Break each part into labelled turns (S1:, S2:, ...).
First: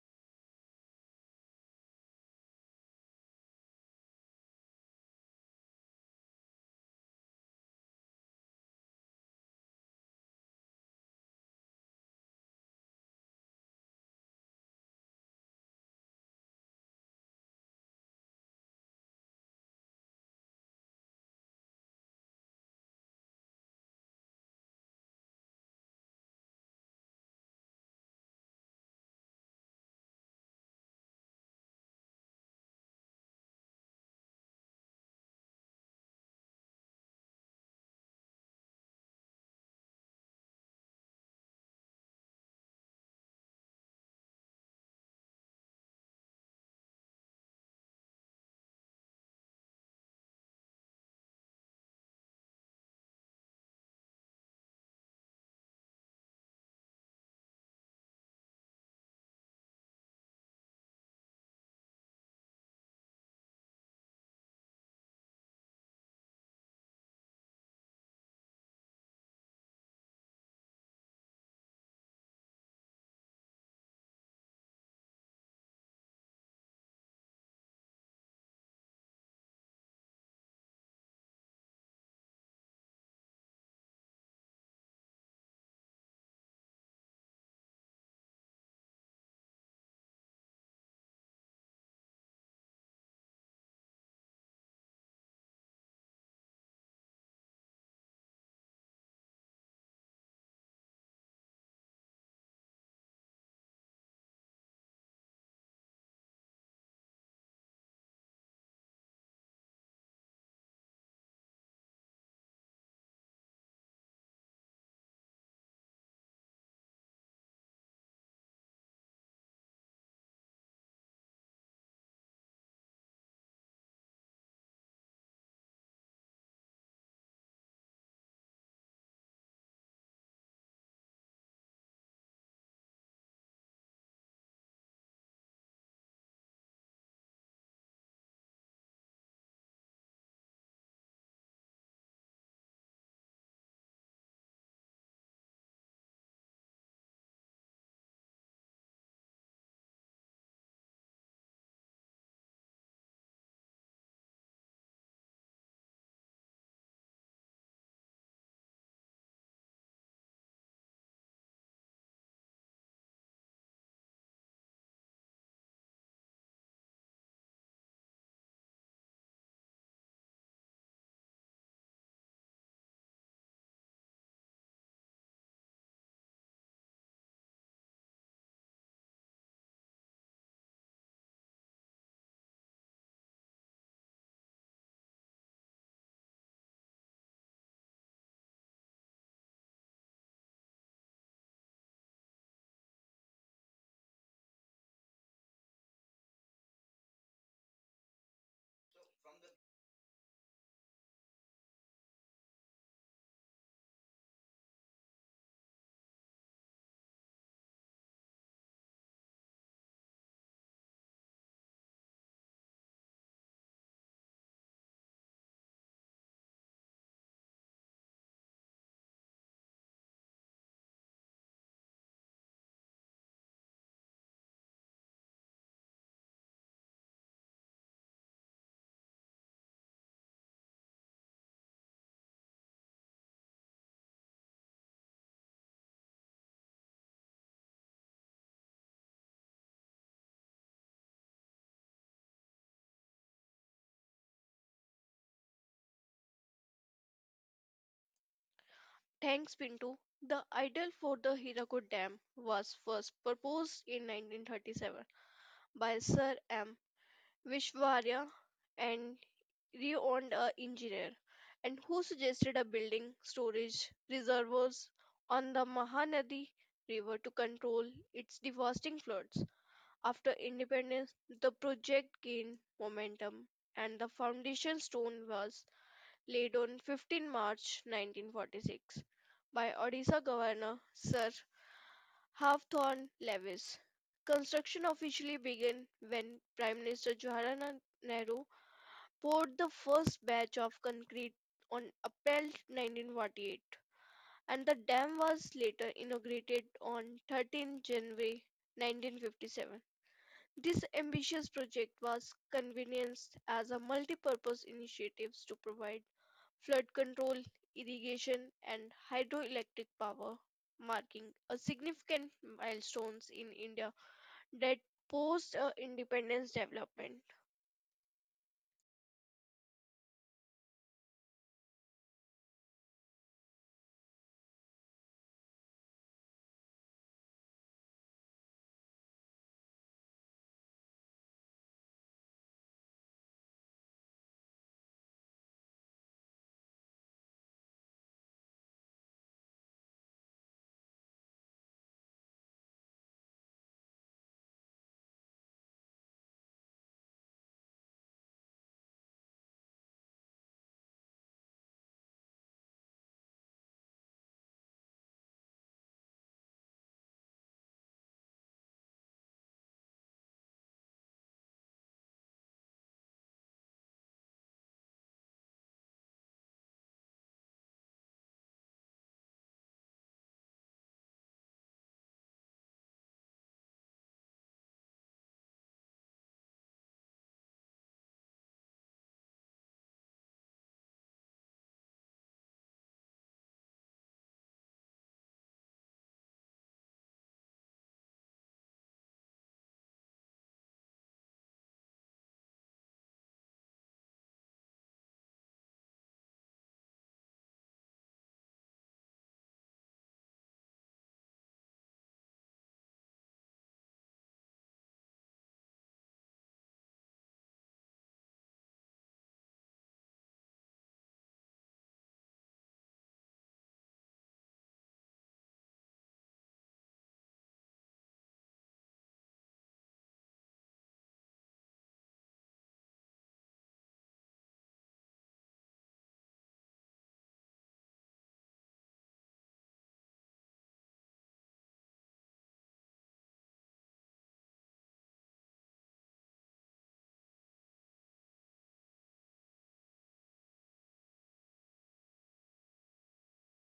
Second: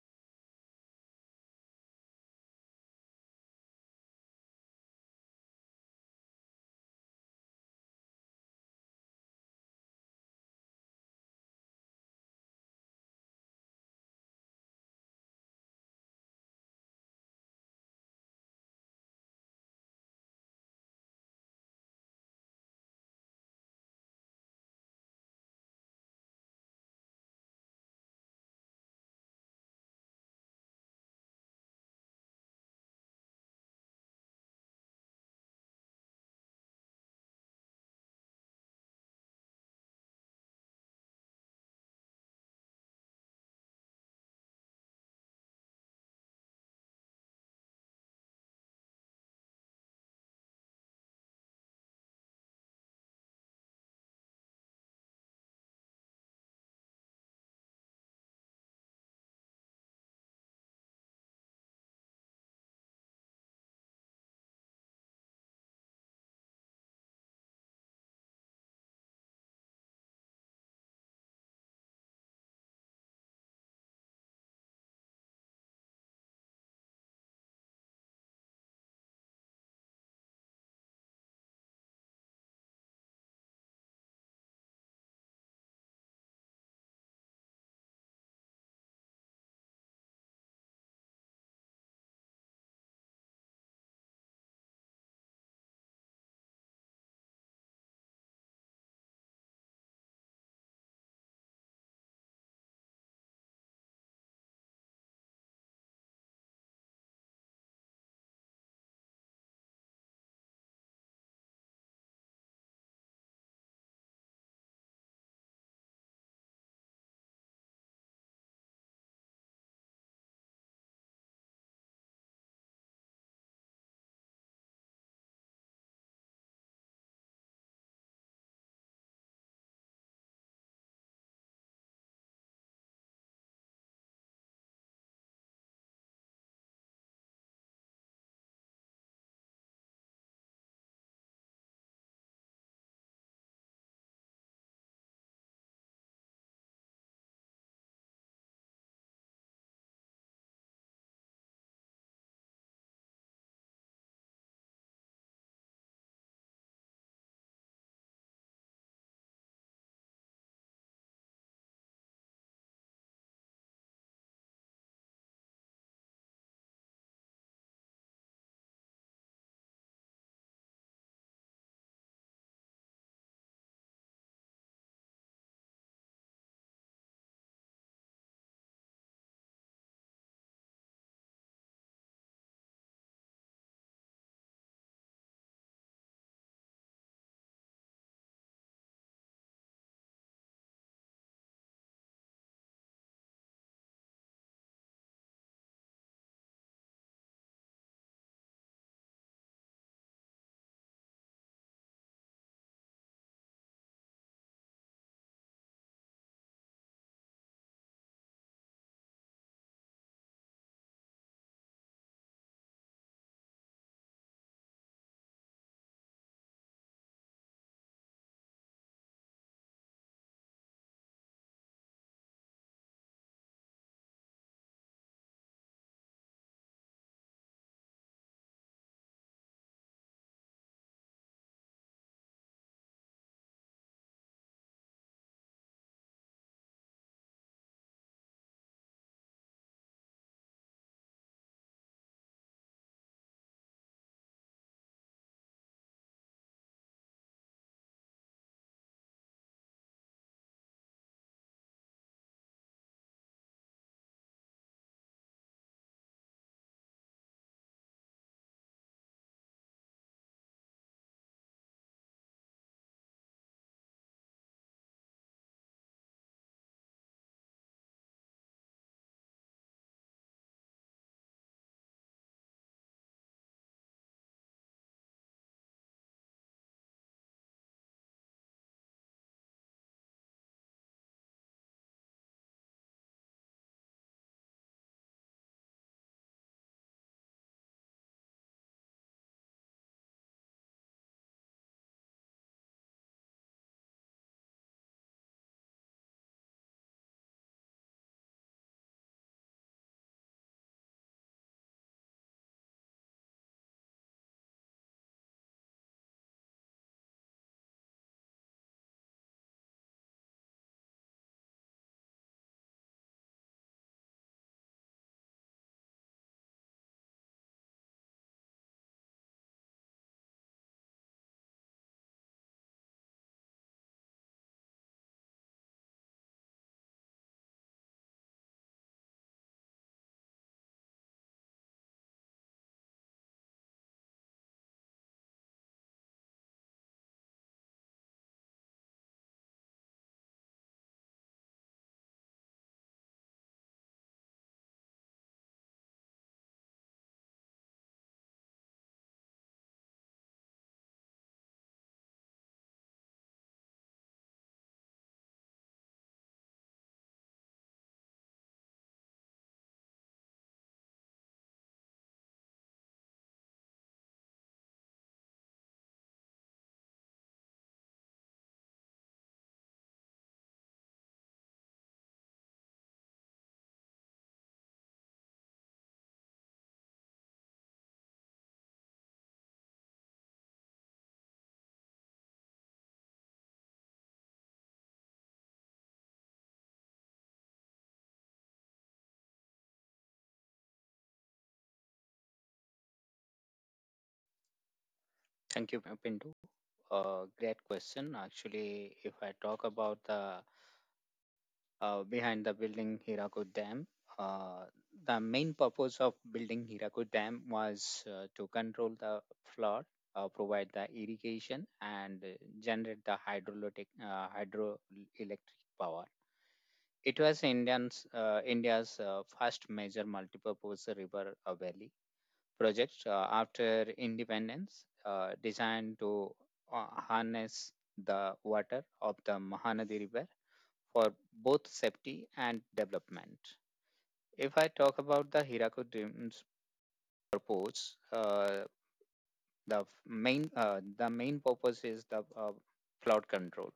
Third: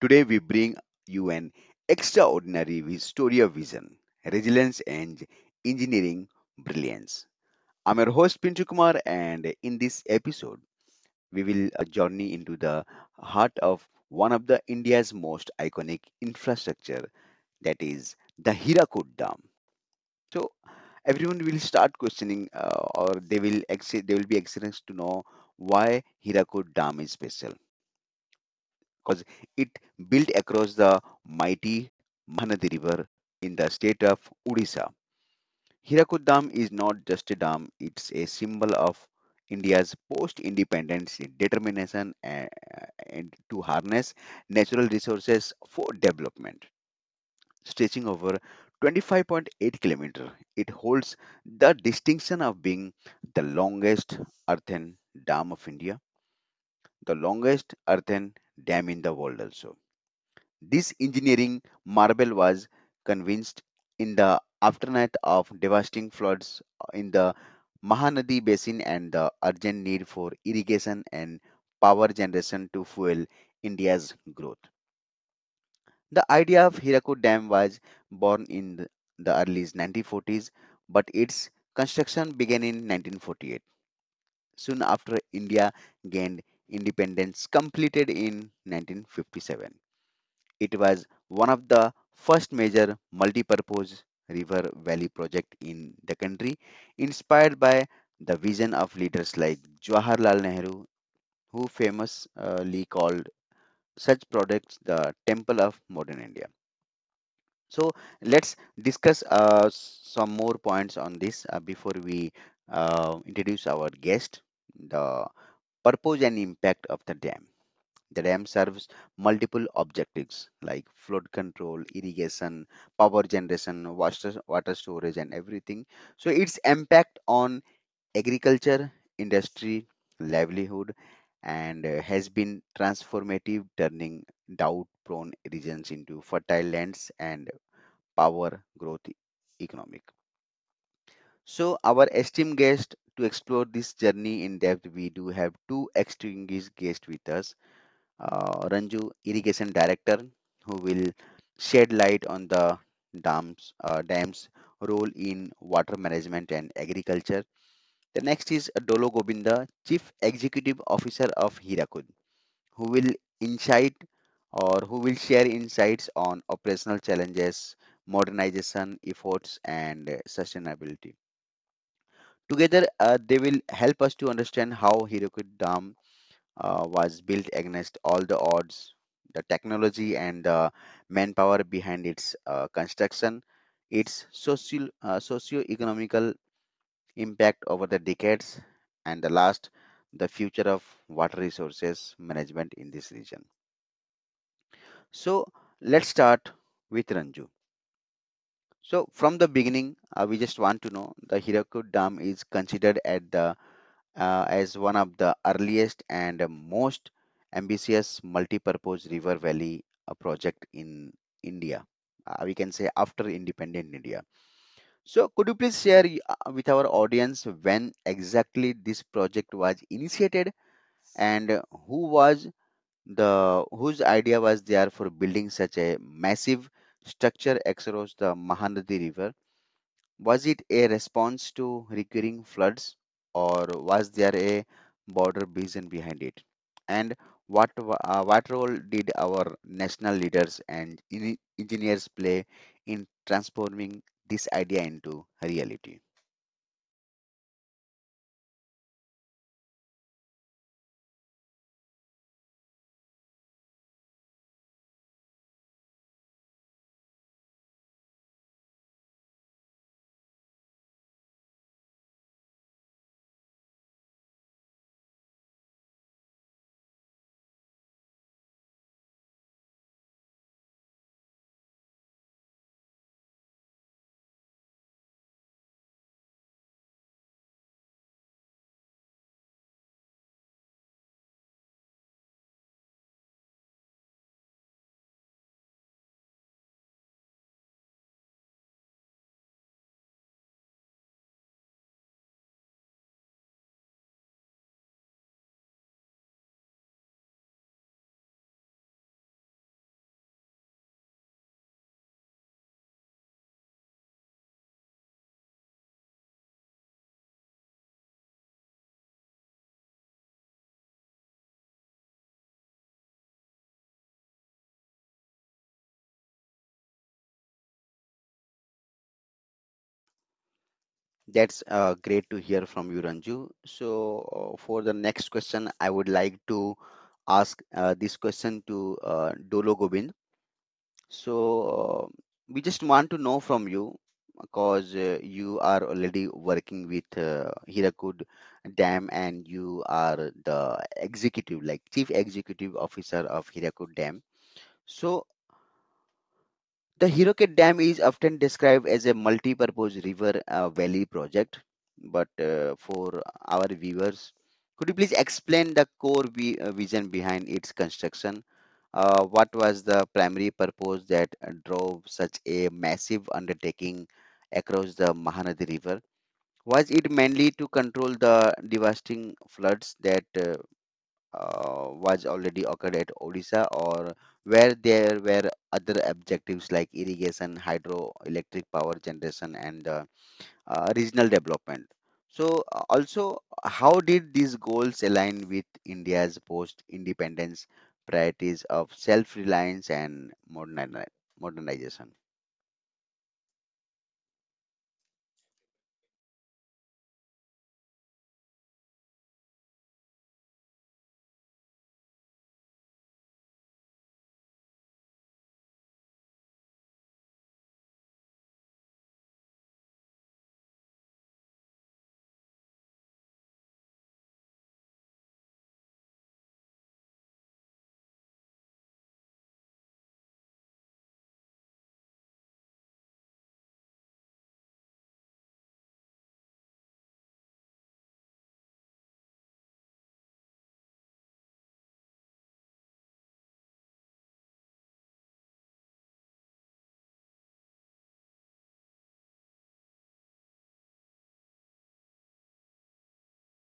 S1: Today we bring you an extraordinary Vistoria vision, resilience, and engineering brilliance. I'm your host Pintu Kumar, and in this episode, we will journey into the heart of one of the India's most iconic infrastructure, that is the Hirakud Dam. So everyone will start questioning, or they will be excited to know why Hirakud Dam is special because it built across the mighty Mahanadi River in the state of Odisha. Hirakud Dam is not just a dam, it's a symbol of India's post independence determination and to harness natural resources for development. Stretching over 25.8 kilometer, it holds the distinction of being the longest earthen dam of India, the longest earthen dam in the world also. This engineering marvel was convinced in the aftermath of devastating floods in the Mahanadi basin and the urgent need for irrigation and power generation to fuel India's growth. The idea of Hirakud Dam was born in the early 1940s, but its construction began in 1948, soon after India gained independence, completed in 1957. It was one of the first major multi-purpose river valley project in the country, inspired by the vision of leaders like Jawaharlal Nehru, who famously called such projects the temple of modern India. So let's discuss some more points on this before we introduce our guest. The purpose and impact of the dam. The dam serves multiple objectives like flood control, irrigation, power generation, water storage, and everything. So, its impact on agriculture, industry, livelihood, and has been transformative, turning drought prone regions into fertile lands and power growth economic. So, our esteemed guest to explore this journey in depth, we do have two distinguished guests with us, Ranju, irrigation director, who will shed light on the dam's role in water management and agriculture. The next is Dolo Gobinda, chief executive officer of Hirakud, who will insight or who will share insights on operational challenges, modernization efforts, and sustainability. Together, they will help us to understand how Hirakud Dam was built against all the odds. The technology and the manpower behind its construction, its socio-economical impact over the decades, and the last, the future of water resources management in this region. So let's start with Ranju. So from the beginning, we just want to know the Hirakud Dam is considered at the as one of the earliest and most ambitious multi-purpose river valley project in India. We can say after independent India. So could you please share with our audience when exactly this project was initiated and who was whose idea was there for building such a massive structure across the Mahanadi River? Was it a response to recurring floods, or was there a broader vision behind it? And what role did our national leaders and engineers play in transforming this idea into reality?
S2: Thanks, Pinto. The idol for the Hirakud Dam was first proposed in 1937 by Sir M. Vishwarya, an renowned engineer, and who suggested a building storage reservoirs on the Mahanadi River to control its devastating floods. After independence, the project gained momentum, and the foundation stone was laid on 15 March 1946 by Odisha Governor Sir Hawthorne Lewis. Construction officially began when Prime Minister Jawaharlal Nehru poured the first batch of concrete on April 1948, and the dam was later inaugurated on 13 January 1957. This ambitious project was convenienced as a multi-purpose initiative to provide flood control, irrigation, and hydroelectric power, marking a significant milestones in India that post independence development.
S1: That's great to hear from you, Ranju. So, for the next question, I would like to ask this question to Dolo Gobind. So, we just want to know from you because you are already working with Hirakud Dam and you are the executive, like chief executive officer of Hirakud Dam. So, the Hirakud Dam is often described as a multi-purpose river valley project. But for our viewers, could you please explain the core vision behind its construction? What was the primary purpose that drove such a massive undertaking across the Mahanadi River? Was it mainly to control the devastating floods that was already occurred at Odisha, or where there were other objectives like irrigation, hydroelectric power generation, and regional development. So, also, how did these goals align with India's post independence priorities of self reliance and modernization?
S3: Thank you, Pindu. Great question. Actually, if I talk about the behind the building Hirakud Dam, uh, the main purpose of building Hirakud Dam was to control the flood, provide the irrigation, and generate the hydroelectric power. It was India's first major multipurpose river valley project after independence designed to harness the water of the Mahanadi River for both safety and development. If I talk about the Hirakud Dam's purpose, the main the main purpose is the flood control.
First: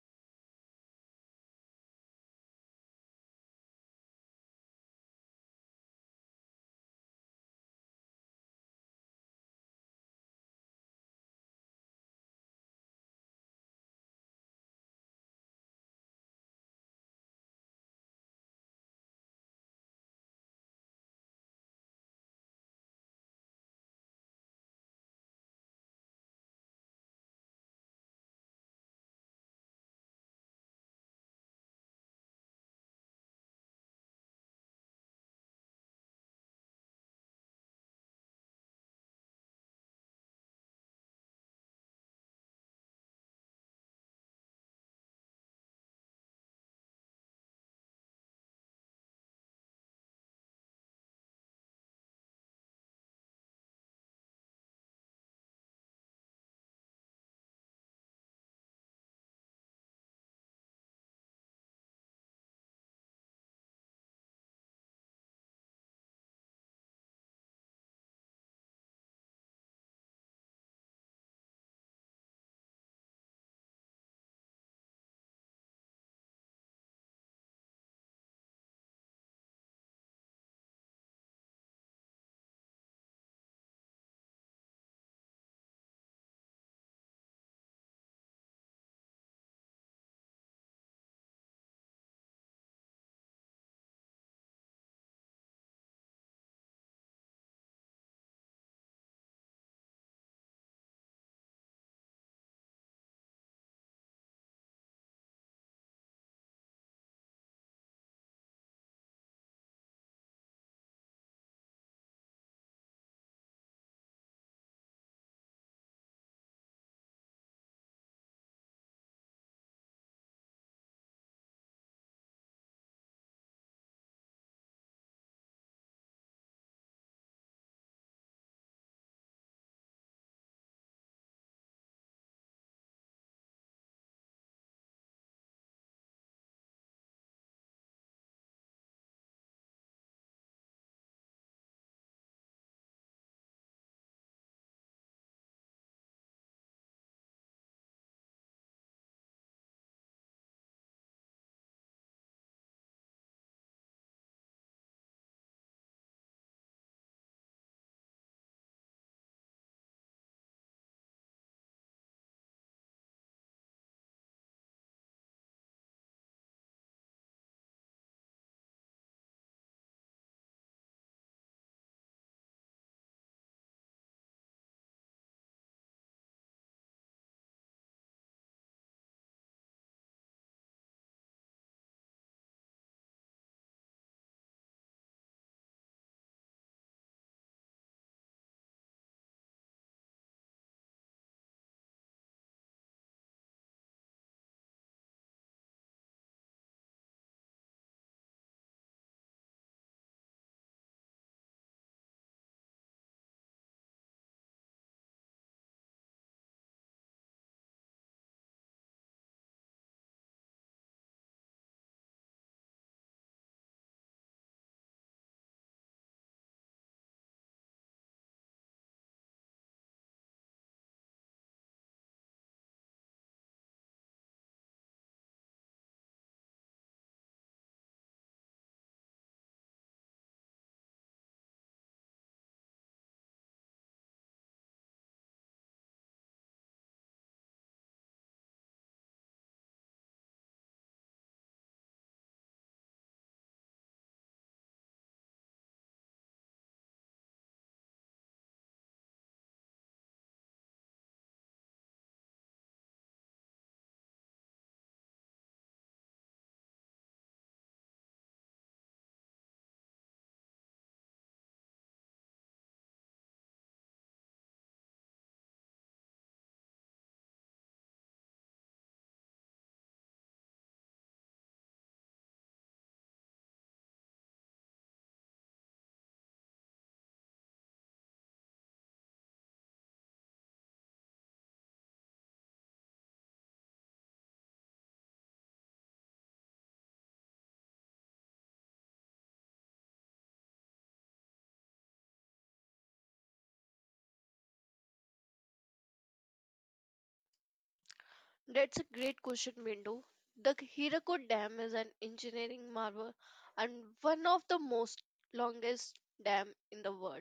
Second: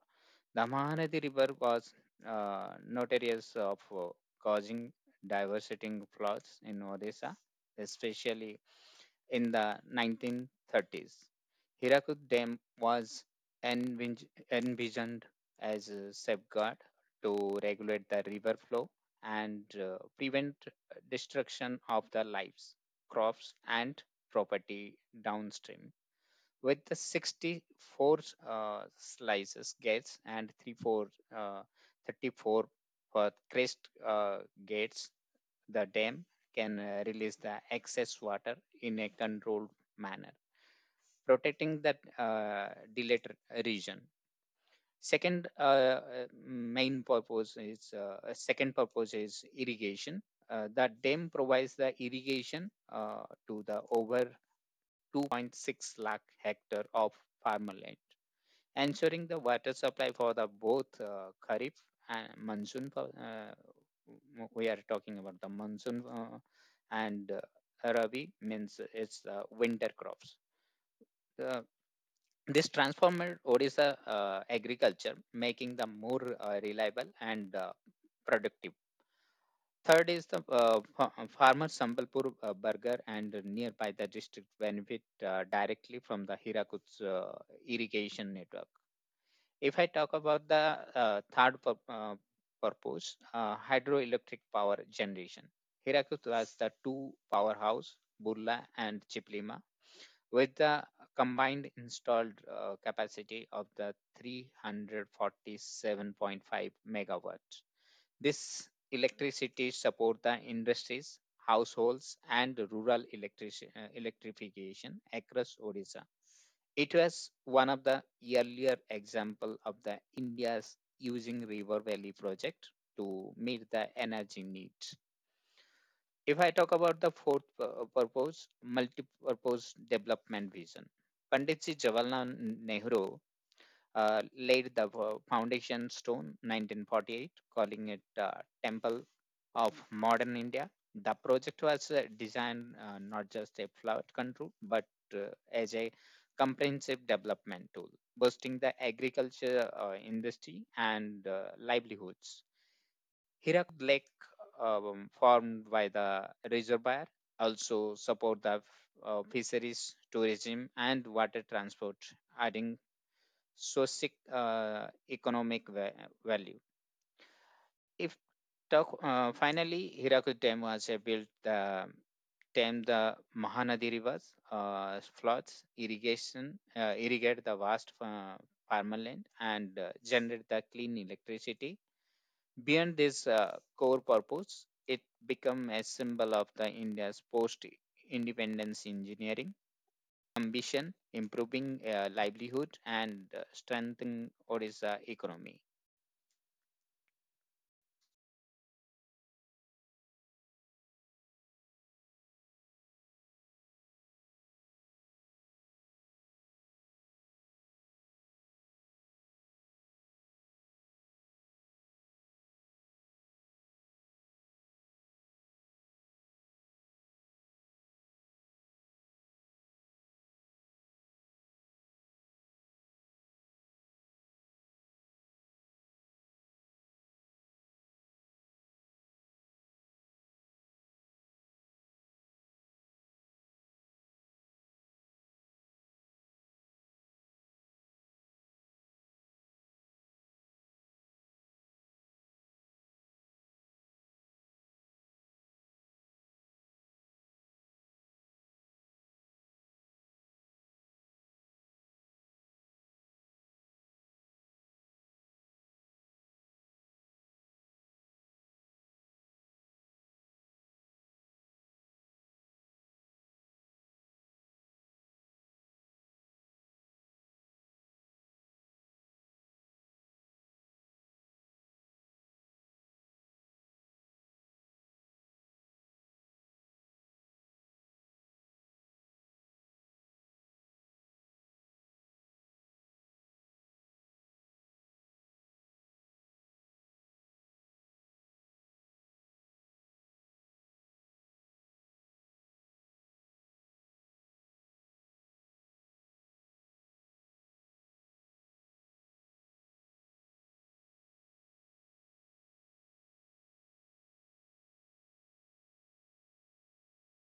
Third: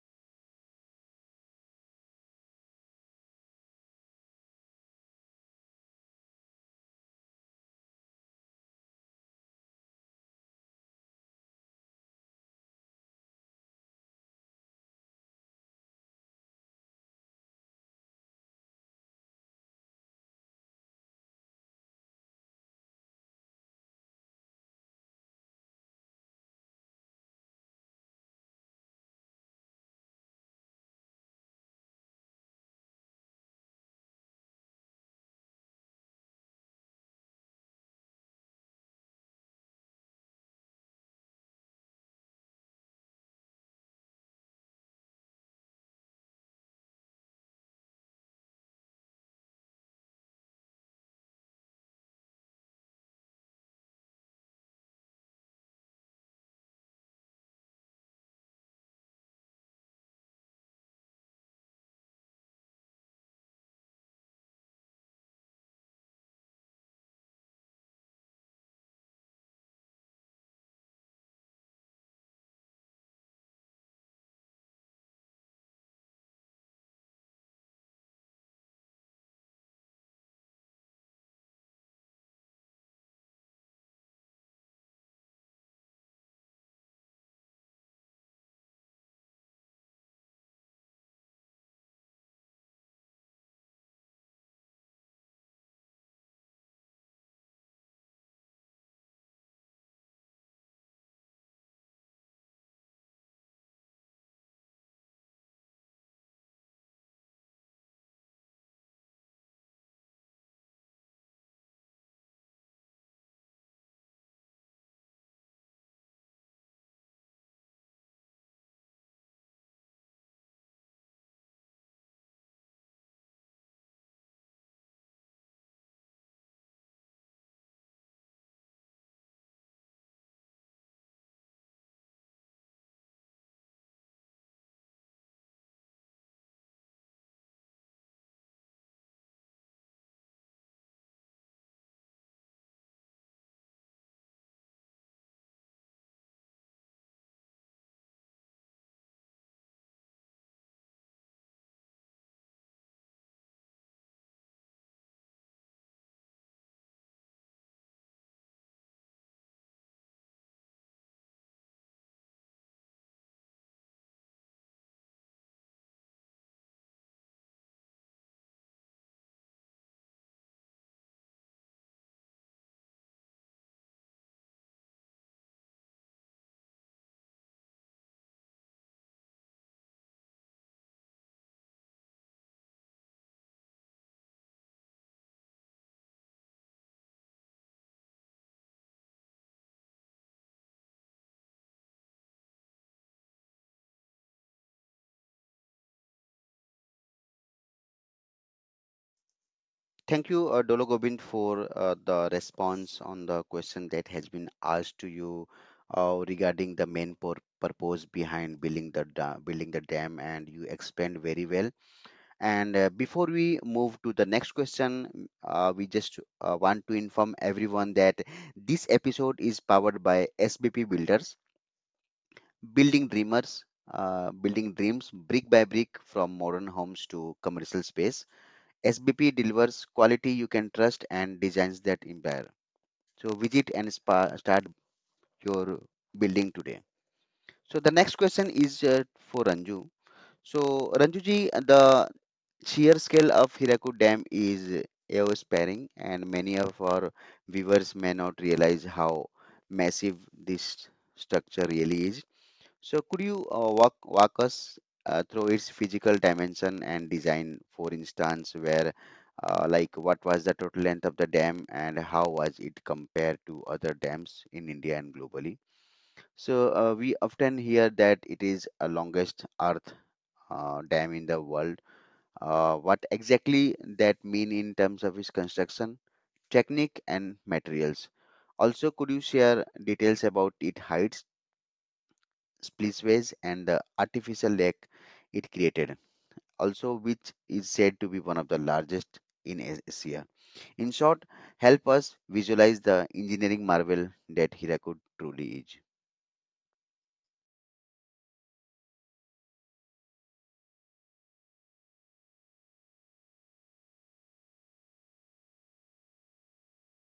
S3: The Mahanadi River was notorious of causing devastating floods in Odisha, especially in the 1930s. Hirakud Dam was envig- envisioned as a safeguard to regulate the river flow and prevent destruction of the lives, crops, and property downstream. With the 64 slices gates and uh, 34 for crest uh, gates the dam can release the excess water in a controlled manner, protecting that deleted region. Second main purpose is second purpose is irrigation. The dam provides the irrigation to the over 2.6 lakh hectare of farmland, ensuring the water supply for the both kharif and monsoon. We are talking about the monsoon and rabi means it's winter crops. Uh, this transformed Odisha agriculture, making them more reliable and productive. Third is the farmer Sambalpur burger and nearby the district benefit directly from the Hirakut's irrigation network. If I talk about the third purpose, hydroelectric power generation, Hirakud was the two powerhouse, Burla and Chiplima, with the combined installed capacity of the 347.5 megawatts. This electricity support the industries, households, and rural electrification across Odisha. It was one of the earlier example of the India's using River Valley project to meet the energy need. If I talk about the fourth purpose, multi-purpose development vision. Pandit Ji Jawaharlal Nehru laid the foundation stone 1948, calling it temple of modern India. The project was designed not just a flood control, but as a comprehensive development tool, boosting the agriculture, industry, and livelihoods. Hirak Lake, formed by the reservoir, also support the fisheries, tourism, and water transport, adding socio economic value. If talk, finally Hirakud dam was built the dam the Mahanadi rivers floods irrigation irrigate the vast farmland and generate the clean electricity. Beyond this core purpose, it became a symbol of the India's post independence engineering ambition, improving livelihood and strengthening Odisha economy.
S1: Thank you, Dolo Gobind, for the response on the question that has been asked to you regarding the main purpose behind building the building the dam, and you explained very well. And before we move to the next question, we just want to inform everyone that this episode is powered by SBP Builders, building dreamers, building dreams brick by brick from modern homes to commercial space. SBP delivers quality you can trust and designs that empire. So visit and start your building today. So the next question is for Ranju. So Ranju ji, the sheer scale of Hirakud Dam is awe-inspiring, and many of our viewers may not realize how massive this structure really is. So, could you walk us through its physical dimension and design? For instance, where what was the total length of the dam and how was it compared to other dams in India and globally? So we often hear that it is a longest earth dam in the world. What exactly that mean in terms of its construction, technique, and materials? Also, could you share details about its heights, splitways, and the artificial lake it created? Also, which is said to be one of the largest in Asia. In short, help us visualize the engineering marvel that Hirakud truly is.
S2: That's a great question, Bindu. The Hirakud Dam is an engineering marvel and one of the most longest dam in the world.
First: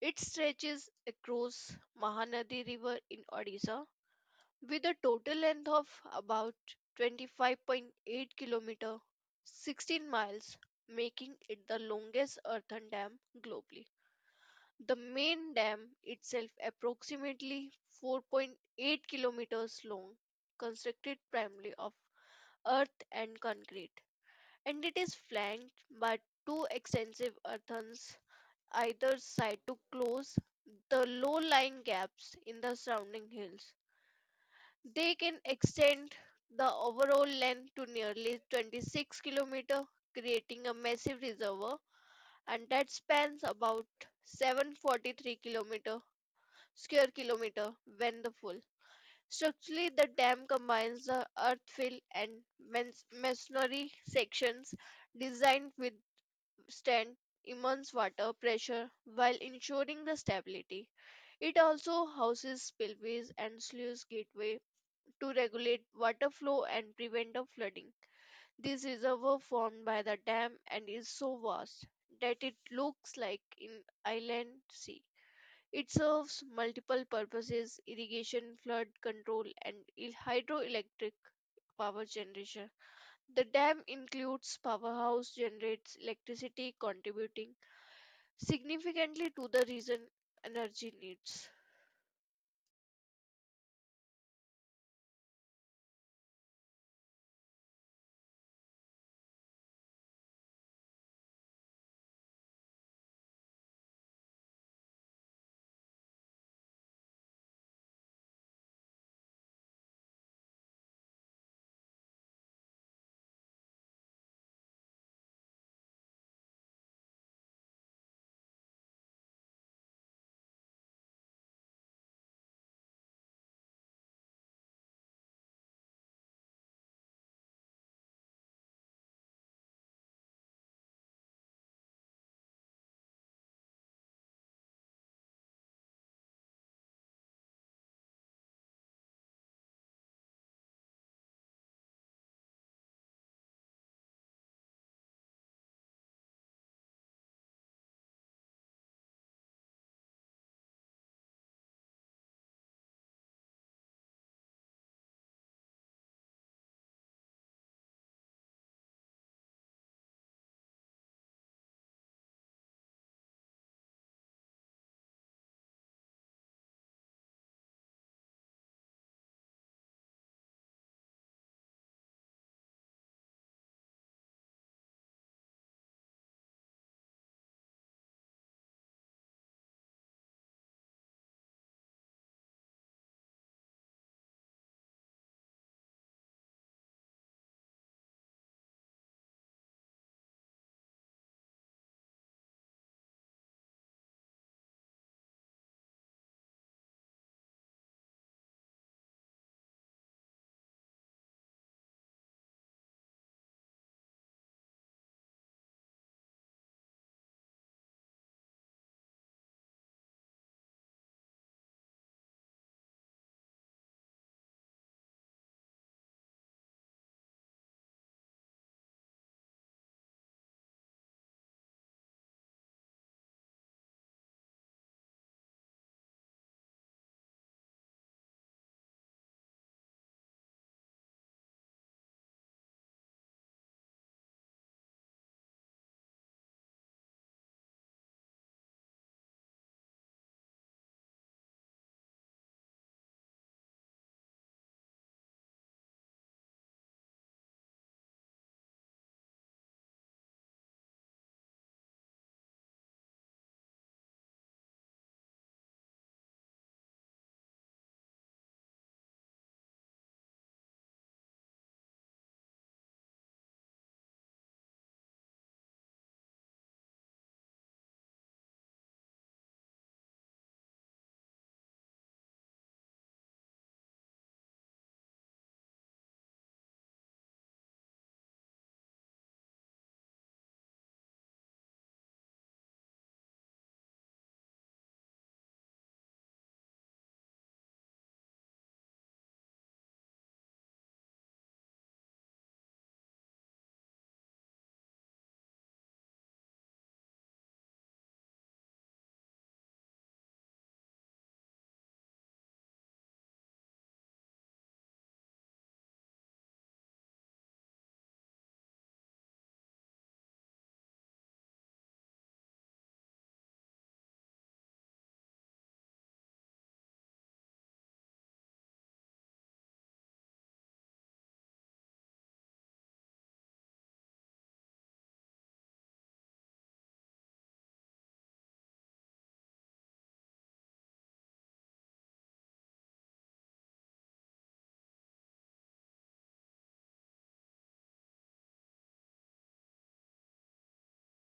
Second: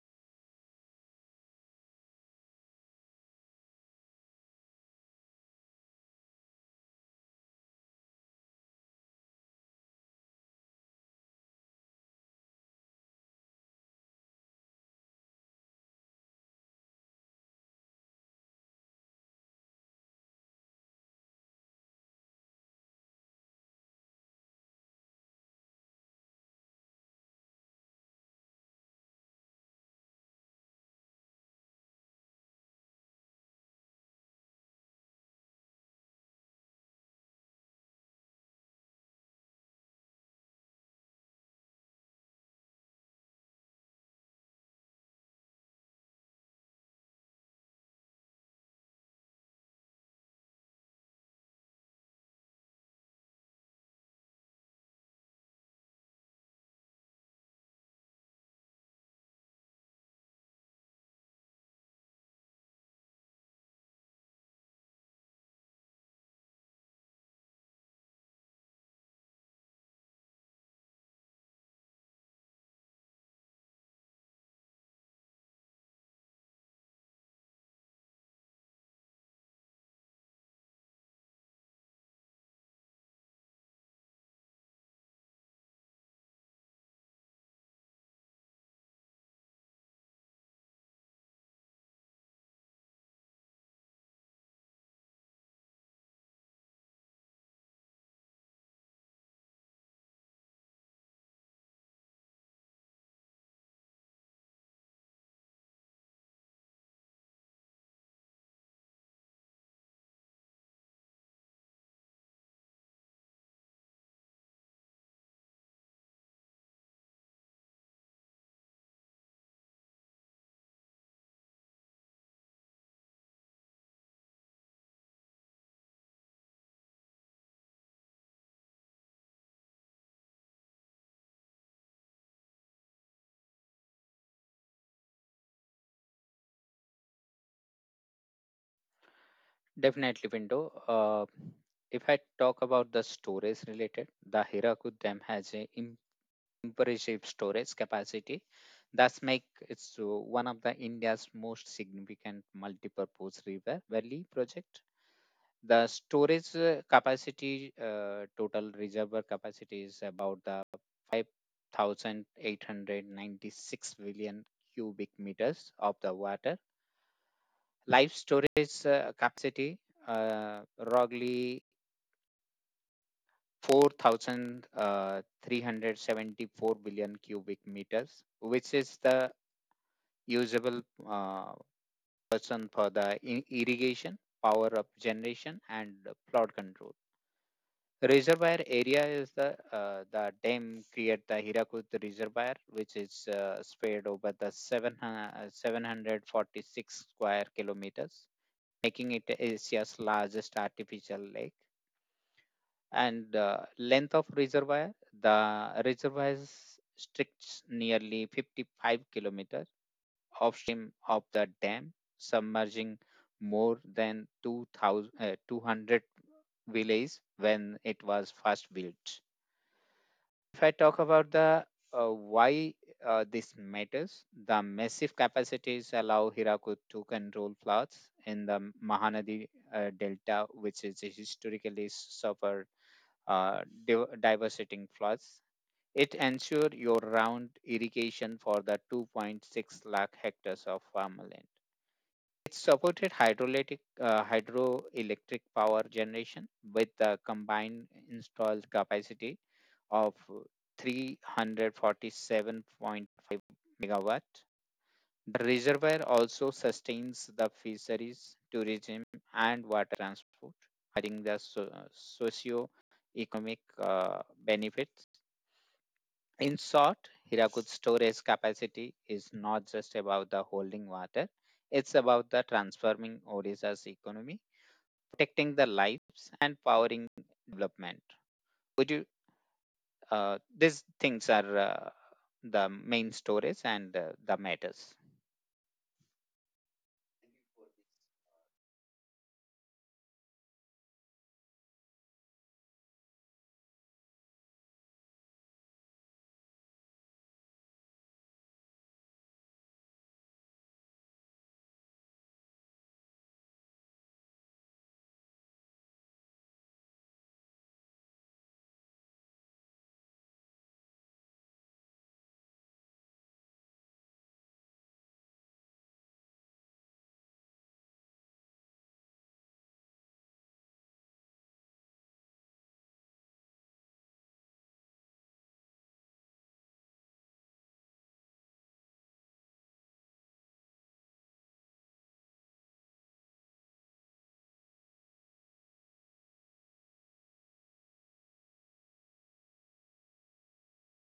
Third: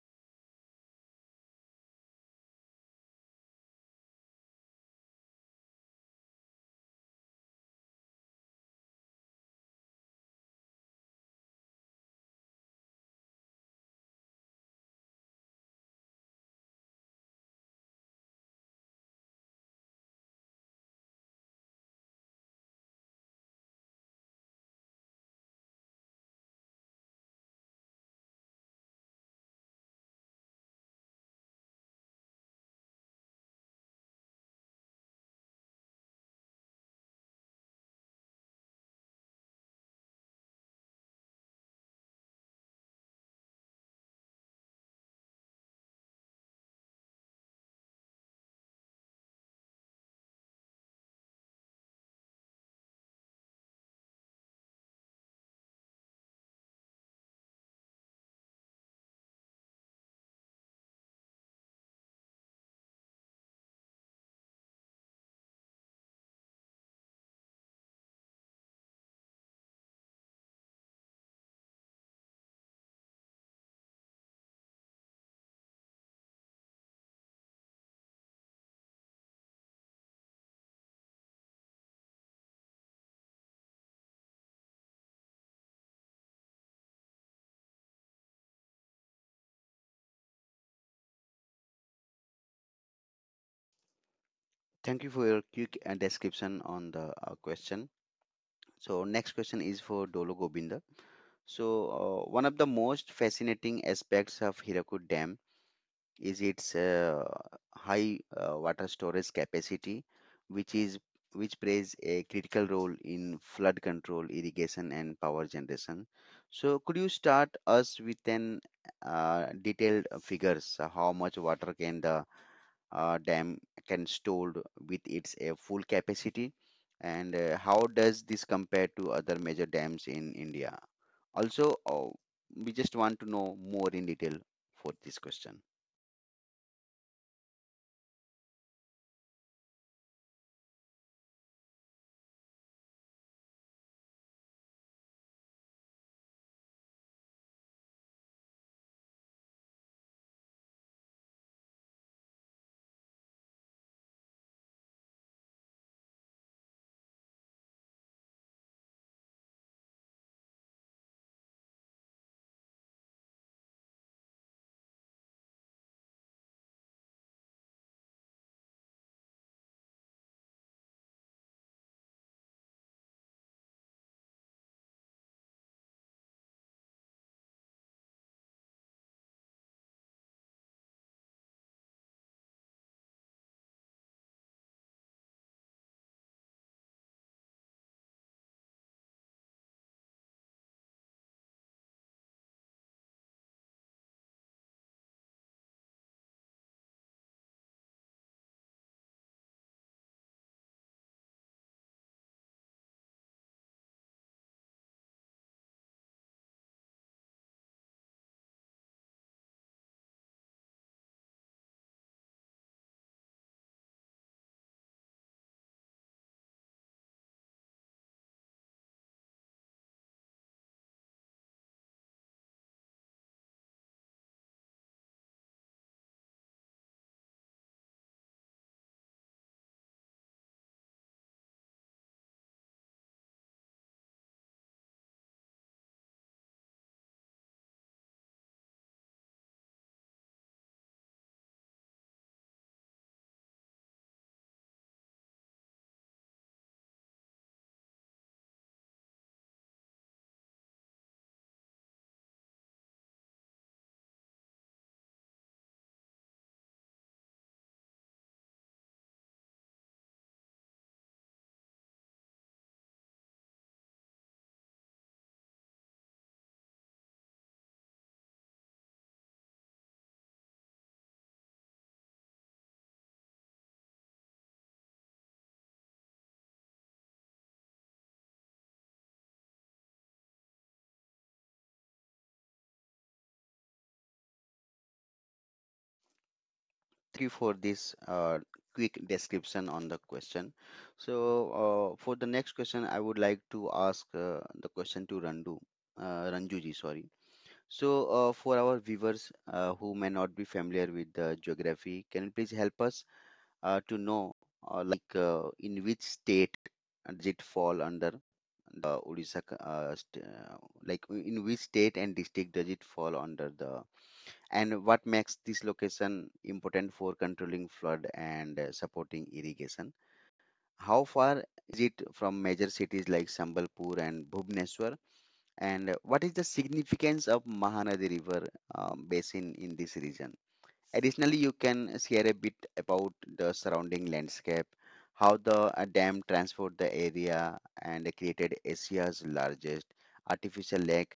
S2: It stretches across Mahanadi River in Odisha, with a total length of about 25.8 kilometer 16 miles, making it the longest earthen dam globally. The main dam itself approximately 4.8 kilometers long, constructed primarily of earth and concrete, and it is flanked by two extensive earthens either side to close the low lying gaps in the surrounding hills. They can extend the overall length to nearly 26 km, creating a massive reservoir and that spans about 743 km square kilometer when the full. Structurally, the dam combines the earthfill and masonry sections, designed with withstand immense water pressure while ensuring the stability. It also houses spillways and sluice gateway to regulate water flow and prevent of flooding. This reservoir formed by the dam and is so vast that it looks like an island sea. It serves multiple purposes irrigation, flood control, and hydroelectric power generation. The dam includes powerhouse generates electricity contributing significantly to the region energy needs.
S1: Thank you for your quick description on the question. So, next question is for Dolo Gobind. So, one of the most fascinating aspects of Hirakud Dam is its high water storage capacity, which is which plays a critical role in flood control, irrigation, and power generation. So, could you start us with an detailed figures, how much water can the dam can stored with its full capacity, and how does this compare to other major dams in India? Also, we just want to know more in detail for this question.
S3: Definitely, window. If I talk about the storage related, the Hirakud Dam has a impressive storage capacity. That's make it so one of the India's most significant multi-purpose river valley project. The storage capacity, total reservoir capacity is about the 5,896 billion cubic meters of the water. Live storage capacity, uh, roughly 4,374 billion cubic meters, which is the usable uh, person for the irrigation, power up generation, and flood control. Reservoir area is the dam create the Hirakut Reservoir, which is spread over the seven 746 square kilometers, making it Asia's largest artificial lake, and length of reservoir the reservoirs stretches nearly 55 kilometers upstream of the dam, submerging more than 200 villages when it was first built. If I talk about the uh, why this matters, the massive capacities allow Hirakud to control floods in the Mahanadi delta, which is historically suffered uh, diversity floods. It ensure your round irrigation for the 2.6 lakh hectares of farmland. It supported hydroelectric power generation with the combined installed capacity of 347.5 megawatt. The reservoir also sustains the fisheries, tourism, and water transport, providing the socio-economic benefits. In short, Hirakud storage capacity is not just about the holding water, it's about the transforming Odisha's economy, protecting the lives, and powering development. Would you? These things are the main stories and the matters.
S1: Thank you for this quick description on the question. So, for the next question, I would like to ask the question to Ranjuji, sorry. So, for our viewers who may not be familiar with the geography, can you please help us to know, in which state does it fall under? The Odisha, c- st- like w- in which state and district does it fall under the, and what makes this location important for controlling flood and supporting irrigation? How far is it from major cities like Sambalpur and Bhubaneswar? And what is the significance of Mahanadi River basin in this region? Additionally, you can share a bit about the surrounding landscape, how the dam transformed the area and created Asia's largest artificial lake,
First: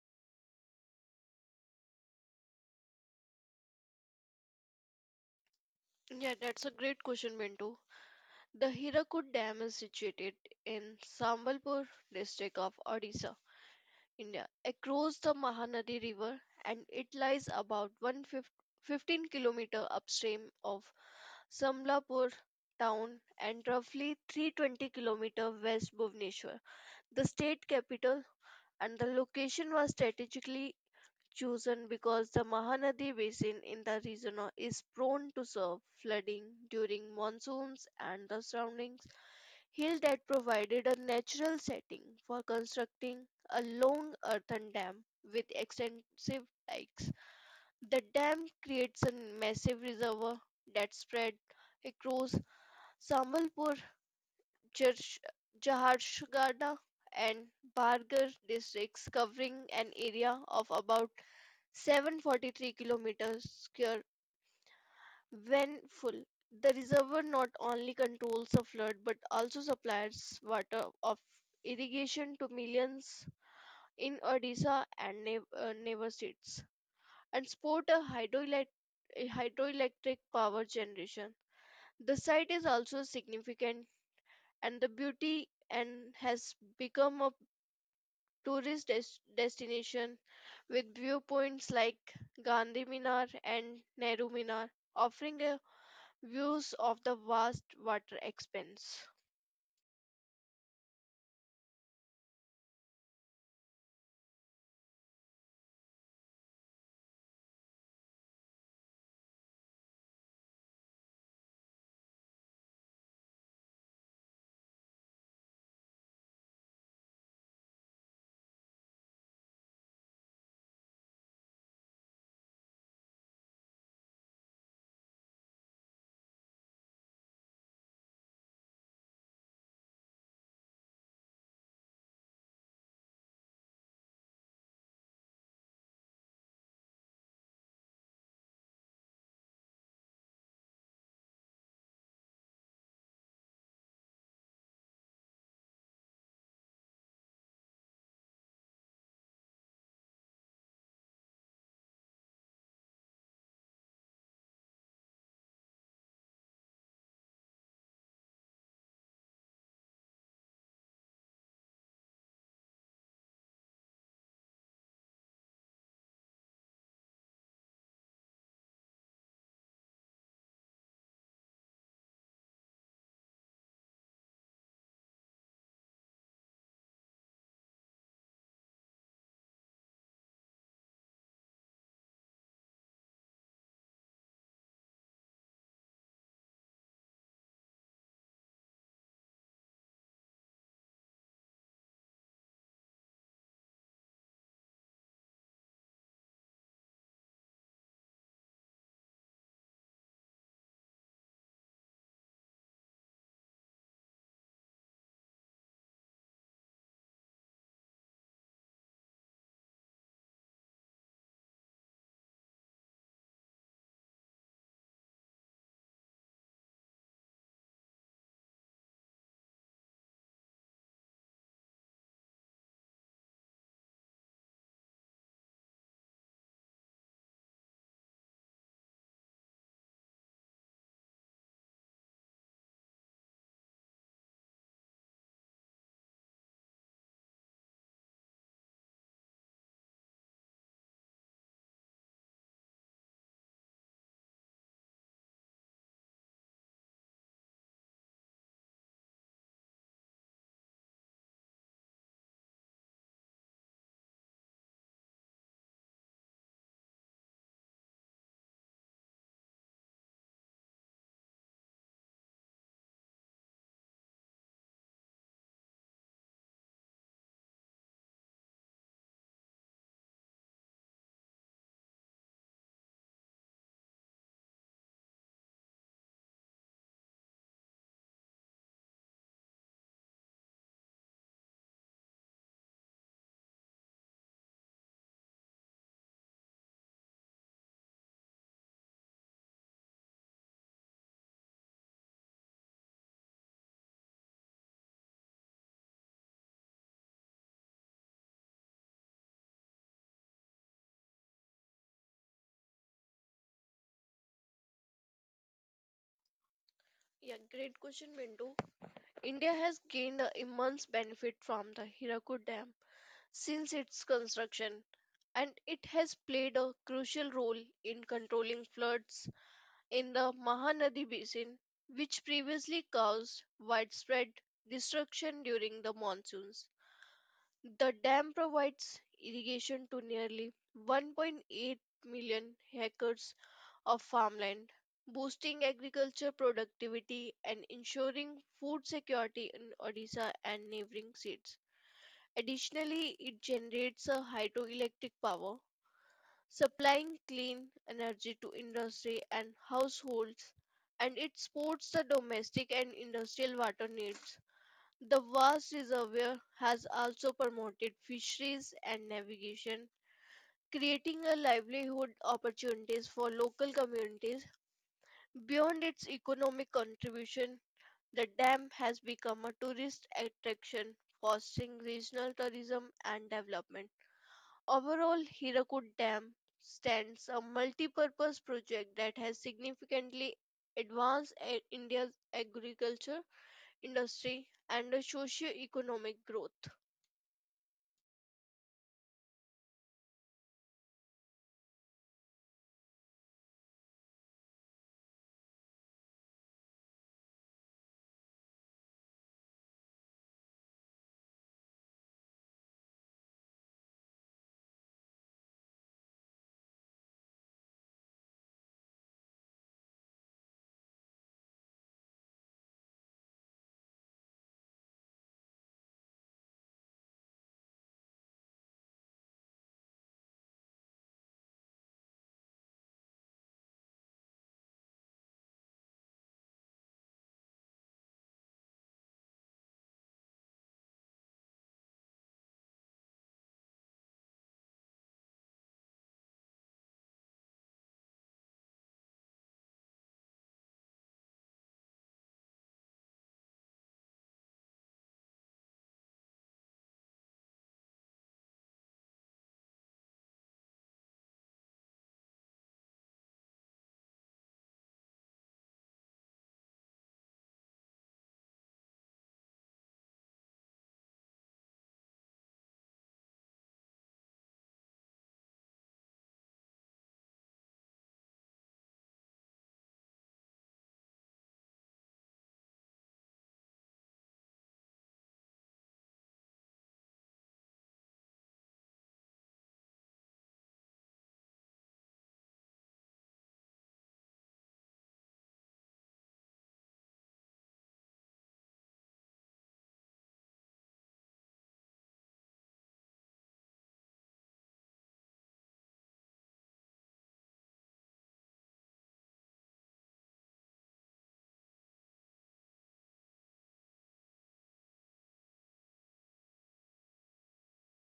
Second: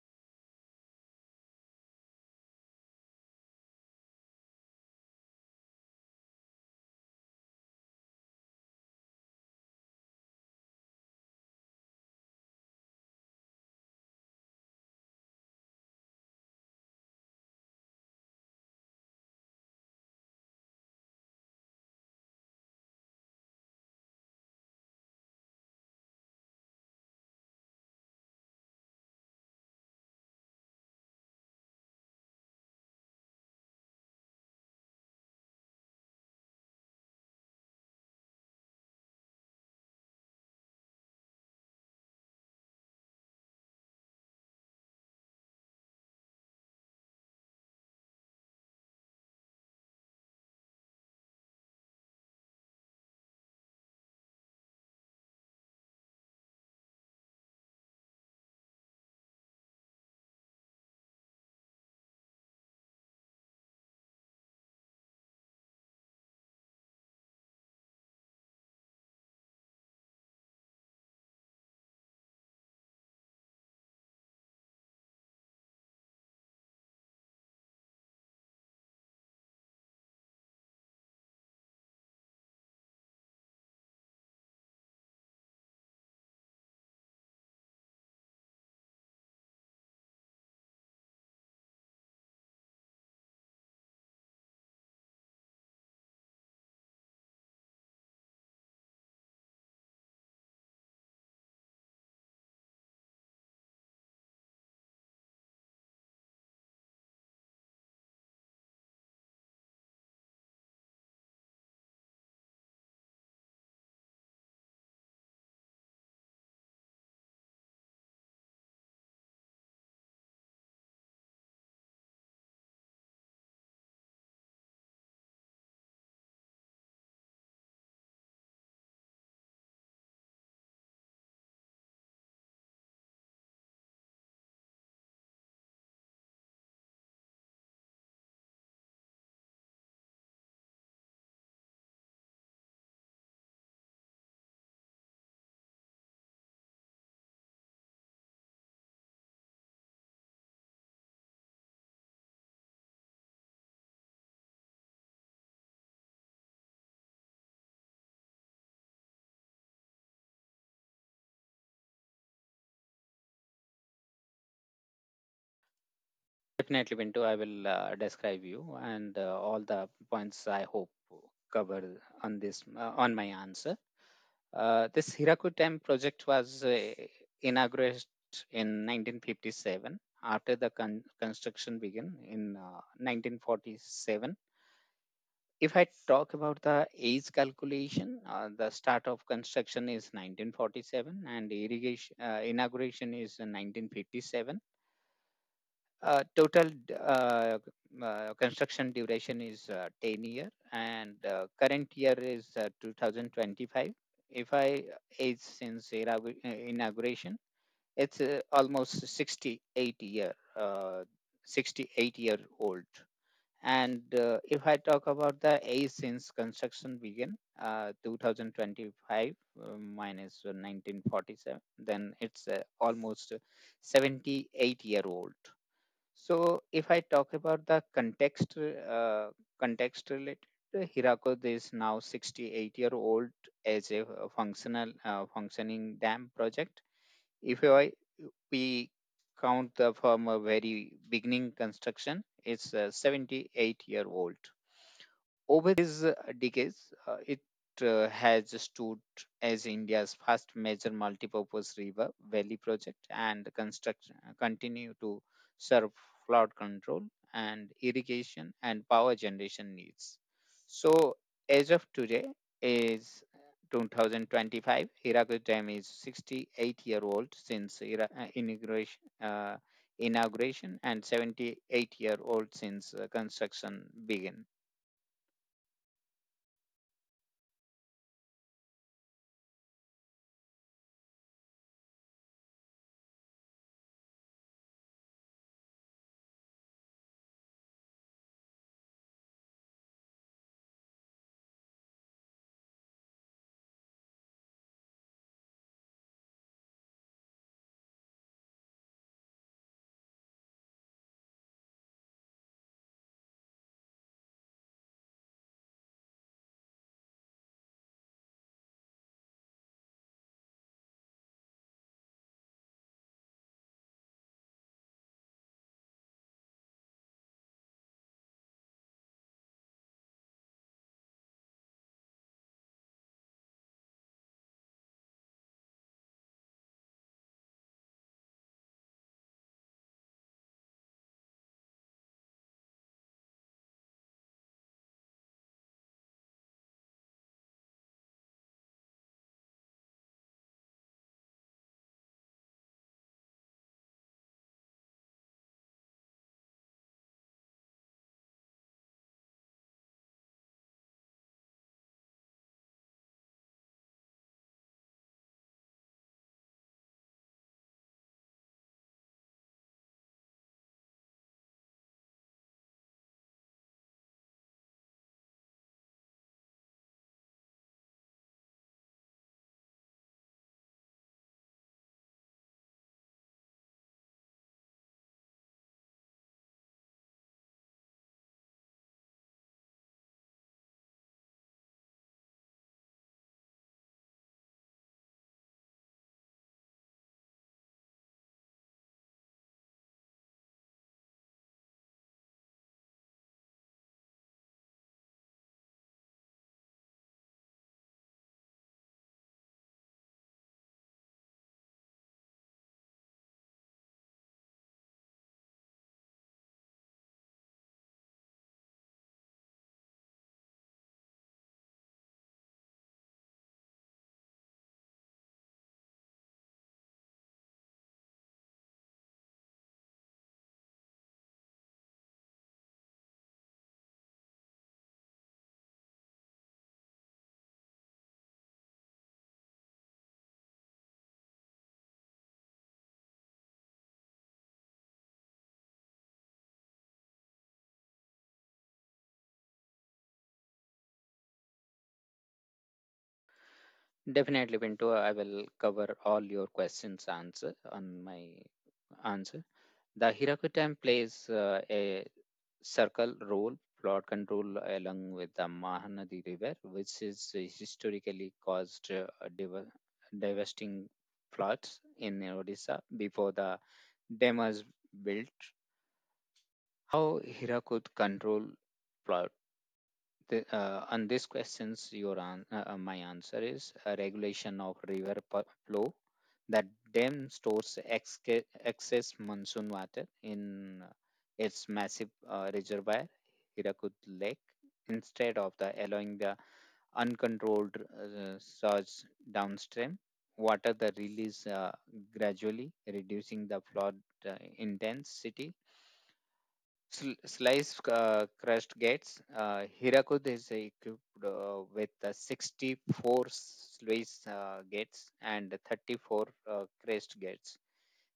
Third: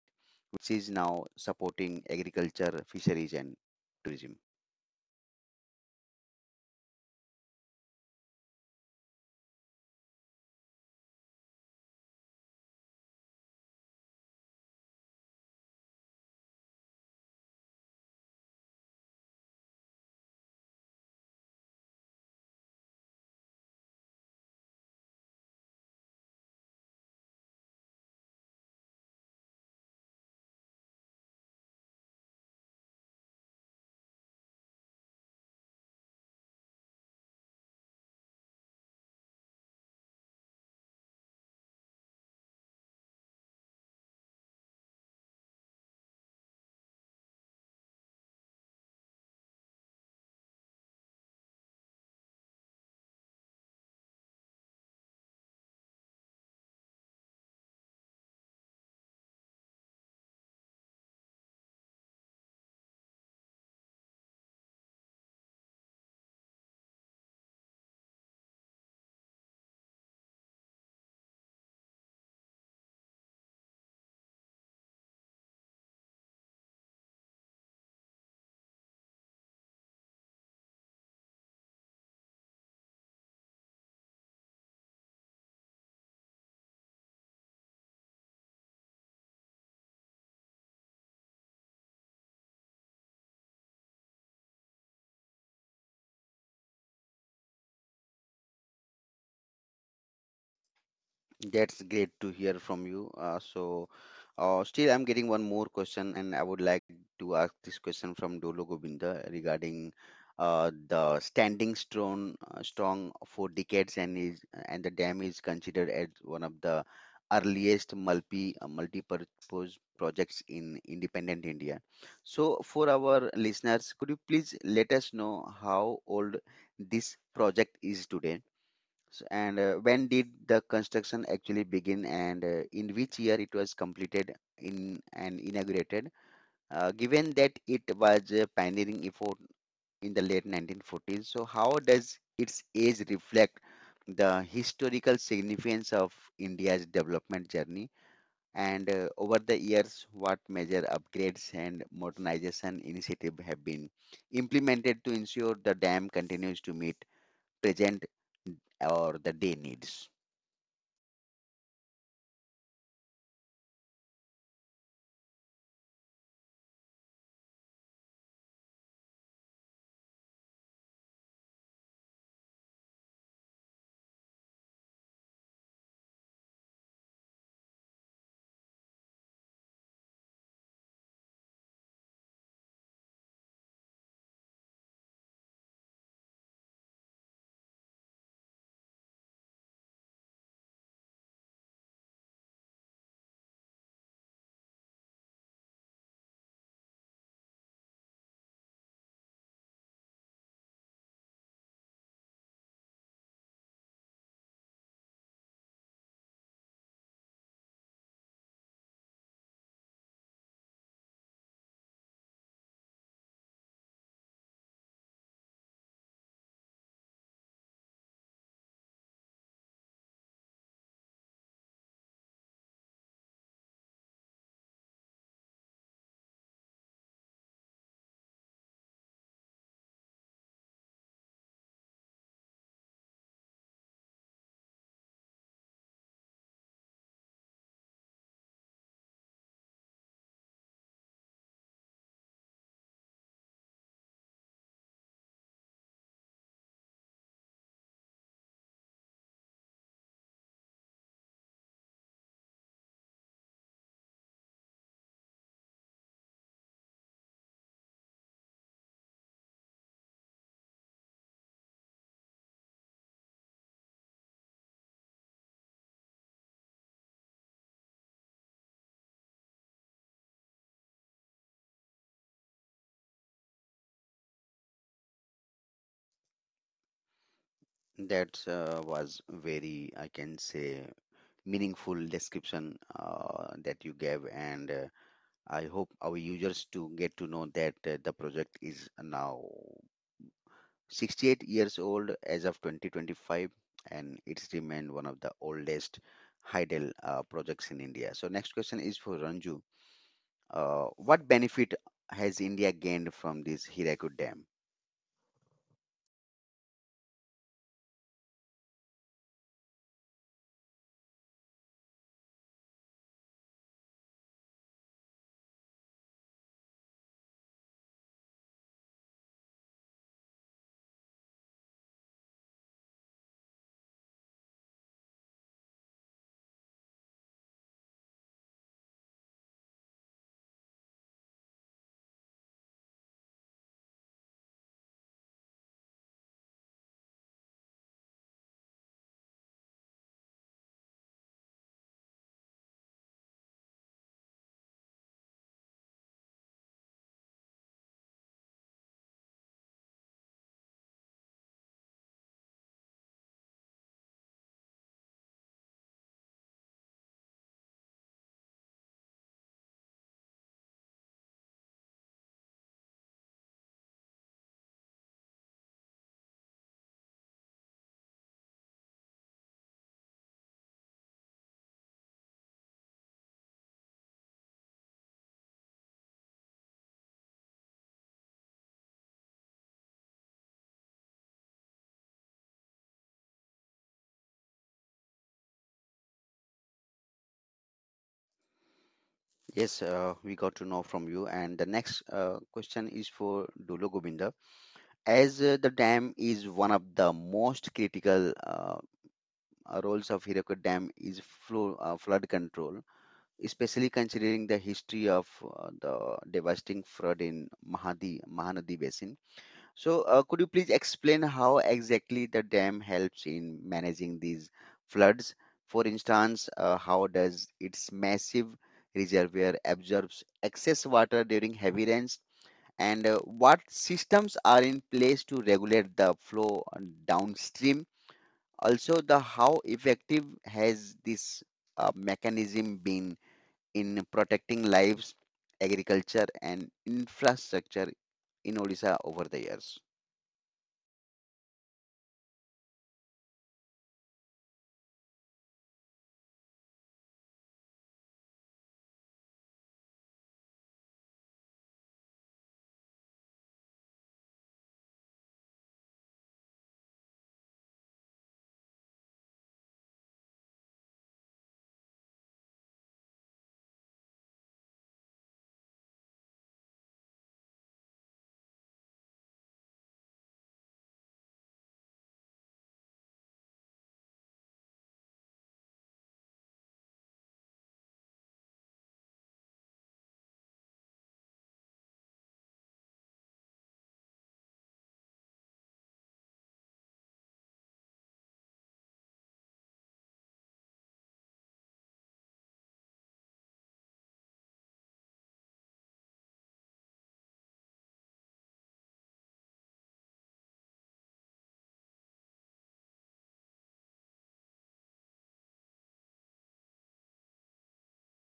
S1: which is now supporting agriculture, fisheries, and tourism.
S2: Yeah, that's a great question, Mintu. The Hirakud Dam is situated in Sambalpur district of Odisha, India, across the Mahanadi River, and it lies about 115-kilometer upstream of Sambalpur town and roughly 320-kilometer west Bhubaneswar, the state capital, and the location was strategically chosen because the Mahanadi basin in the region is prone to serve flooding during monsoons, and the surrounding hill that provided a natural setting for constructing a long earthen dam with extensive dikes. The dam creates a massive reservoir that spread across Sambalpur, Jarsh- Jaharshagada and Bargar districts, covering an area of about 743 kilometers square when full. The reservoir not only controls the flood but also supplies water of irrigation to millions in Odisha and neighbor states and support a hydroelectric power generation. The site is also significant and the beauty and has become a tourist destination with viewpoints like Gandhi Minar and Nehru Minar, offering a views of the vast water expanse.
S1: That's great to hear from you. So, still, I'm getting one more question, and I would like to ask this question from Dolo Govinda regarding the standing strong for decades, and is and the dam is considered as one of the earliest multi-purpose projects in independent India. So, for our listeners, could you please let us know how old this project is today? S- And When did the construction actually begin, and in which year it was completed in and inaugurated? Given that it was a pioneering effort in the late 1940s, so how does its age reflect the historical significance of India's development journey? And over the years, what major upgrades and modernization initiative have been implemented to ensure the dam continues to meet present or the day needs?
S3: Definitely, Pinto, I will describe you and all the points I hope cover on this on my answer. This Hiraku Dam project was inaugurated in 1957, after the construction began in 1947. If I talk about the age calculation, the start of construction is 1947 and irrigation inauguration is 1957. Total construction duration is 10 year, and current year is 2025. If I age since inauguration, it's almost 68 year old. And if I talk about the age since construction began, 2025 minus 1947, then it's almost 78-year old. So if I talk about the context, context related, Hirako is now 68-year-old as a functional functioning dam project. If I we count the from a very beginning construction, it's 78-year-old. Over these decades, it has stood as India's first major multipurpose river valley project and construction continue to serve flood control and irrigation and power generation needs. So as of today is 2025, Hirakud Dam is 68-year-old since inauguration, and 78-year-old since construction began.
S1: That was very, I can say, meaningful description that you gave, and I hope our users to get to know that the project is now 68 years old as of 2025, and it's remained one of the oldest hydel projects in India. So next question is for Ranju. What benefit has India gained from this Hirakud Dam?
S2: Yeah, great question, Bindu. India has gained a immense benefit from the Hirakud Dam since its construction, and it has played a crucial role in controlling floods in the Mahanadi basin, which previously caused widespread destruction during the monsoons. The dam provides irrigation to nearly 1.8 million acres of farmland, boosting agriculture productivity and ensuring food security in Odisha and neighboring states. Additionally, it generates a hydroelectric power, supplying clean energy to industry and households, and it supports the domestic and industrial water needs. The vast reservoir has also promoted fisheries and navigation, creating a livelihood opportunities for local communities. Beyond its economic contribution, the dam has become a tourist attraction, fostering regional tourism and development. Overall, Hirakud Dam stands a multi-purpose project that has significantly advanced India's agriculture industry and the socio-economic growth.
S1: Yes, we got to know from you. And the next question is for Dulo Govinda. As the dam is one of the most critical, roles of Hiroko Dam is flood control, especially considering the history of the devastating flood in Mahanadi Basin. So, could you please explain how exactly the dam helps in managing these floods? For instance, how does its massive reservoir absorbs excess water during heavy rains? And what systems are in place to regulate the flow downstream? Also, the how effective has this mechanism been in protecting lives, agriculture, and infrastructure in Odisha over the years?
S3: Definitely, Pinto. I will cover all your questions answer on my answer. The Hiraku time plays a circle role, flood control along with the Mahanadi River, which is historically caused dev- devastating floods in Odisha before the dam was built. How Hirakud control flood, the, on these questions, your my answer is a regulation of river flow. That dam stores excess monsoon water in its massive reservoir, Hirakud Lake, instead of the allowing the uncontrolled surge downstream. Water the release gradually, reducing the flood uh, intensity. Slice crushed gets. Hirakud is equipped with 64 slice gates and 34 crest gates.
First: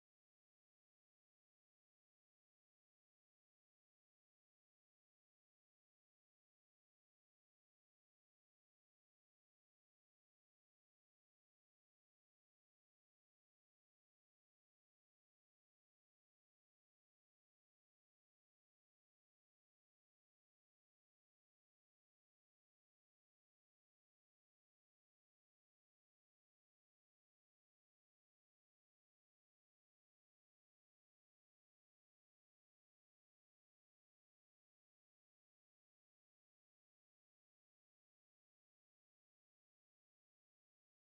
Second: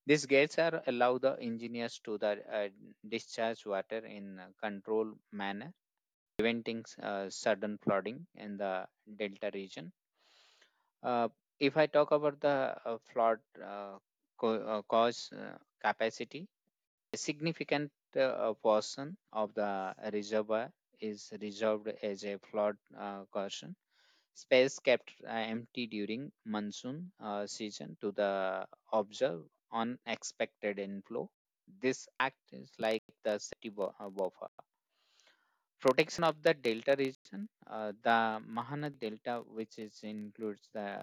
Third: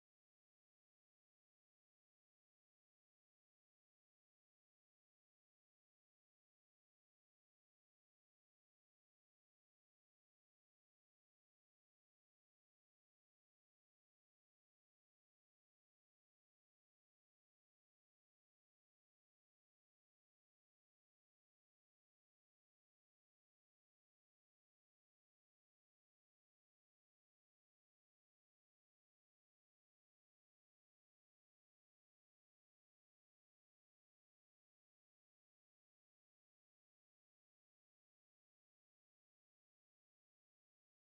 S3: These gates are allow the engineers to the, discharge water in a controlled manner, preventing sudden flooding in the delta region. Uh, if I talk about the flood uh, cause capacity, a significant portion of the reservoir is reserved as a flood caution space, kept empty during monsoon season to the observe unexpected inflow. This act is like the safety buffer protection of the delta region, the Mahanad Delta, which is includes the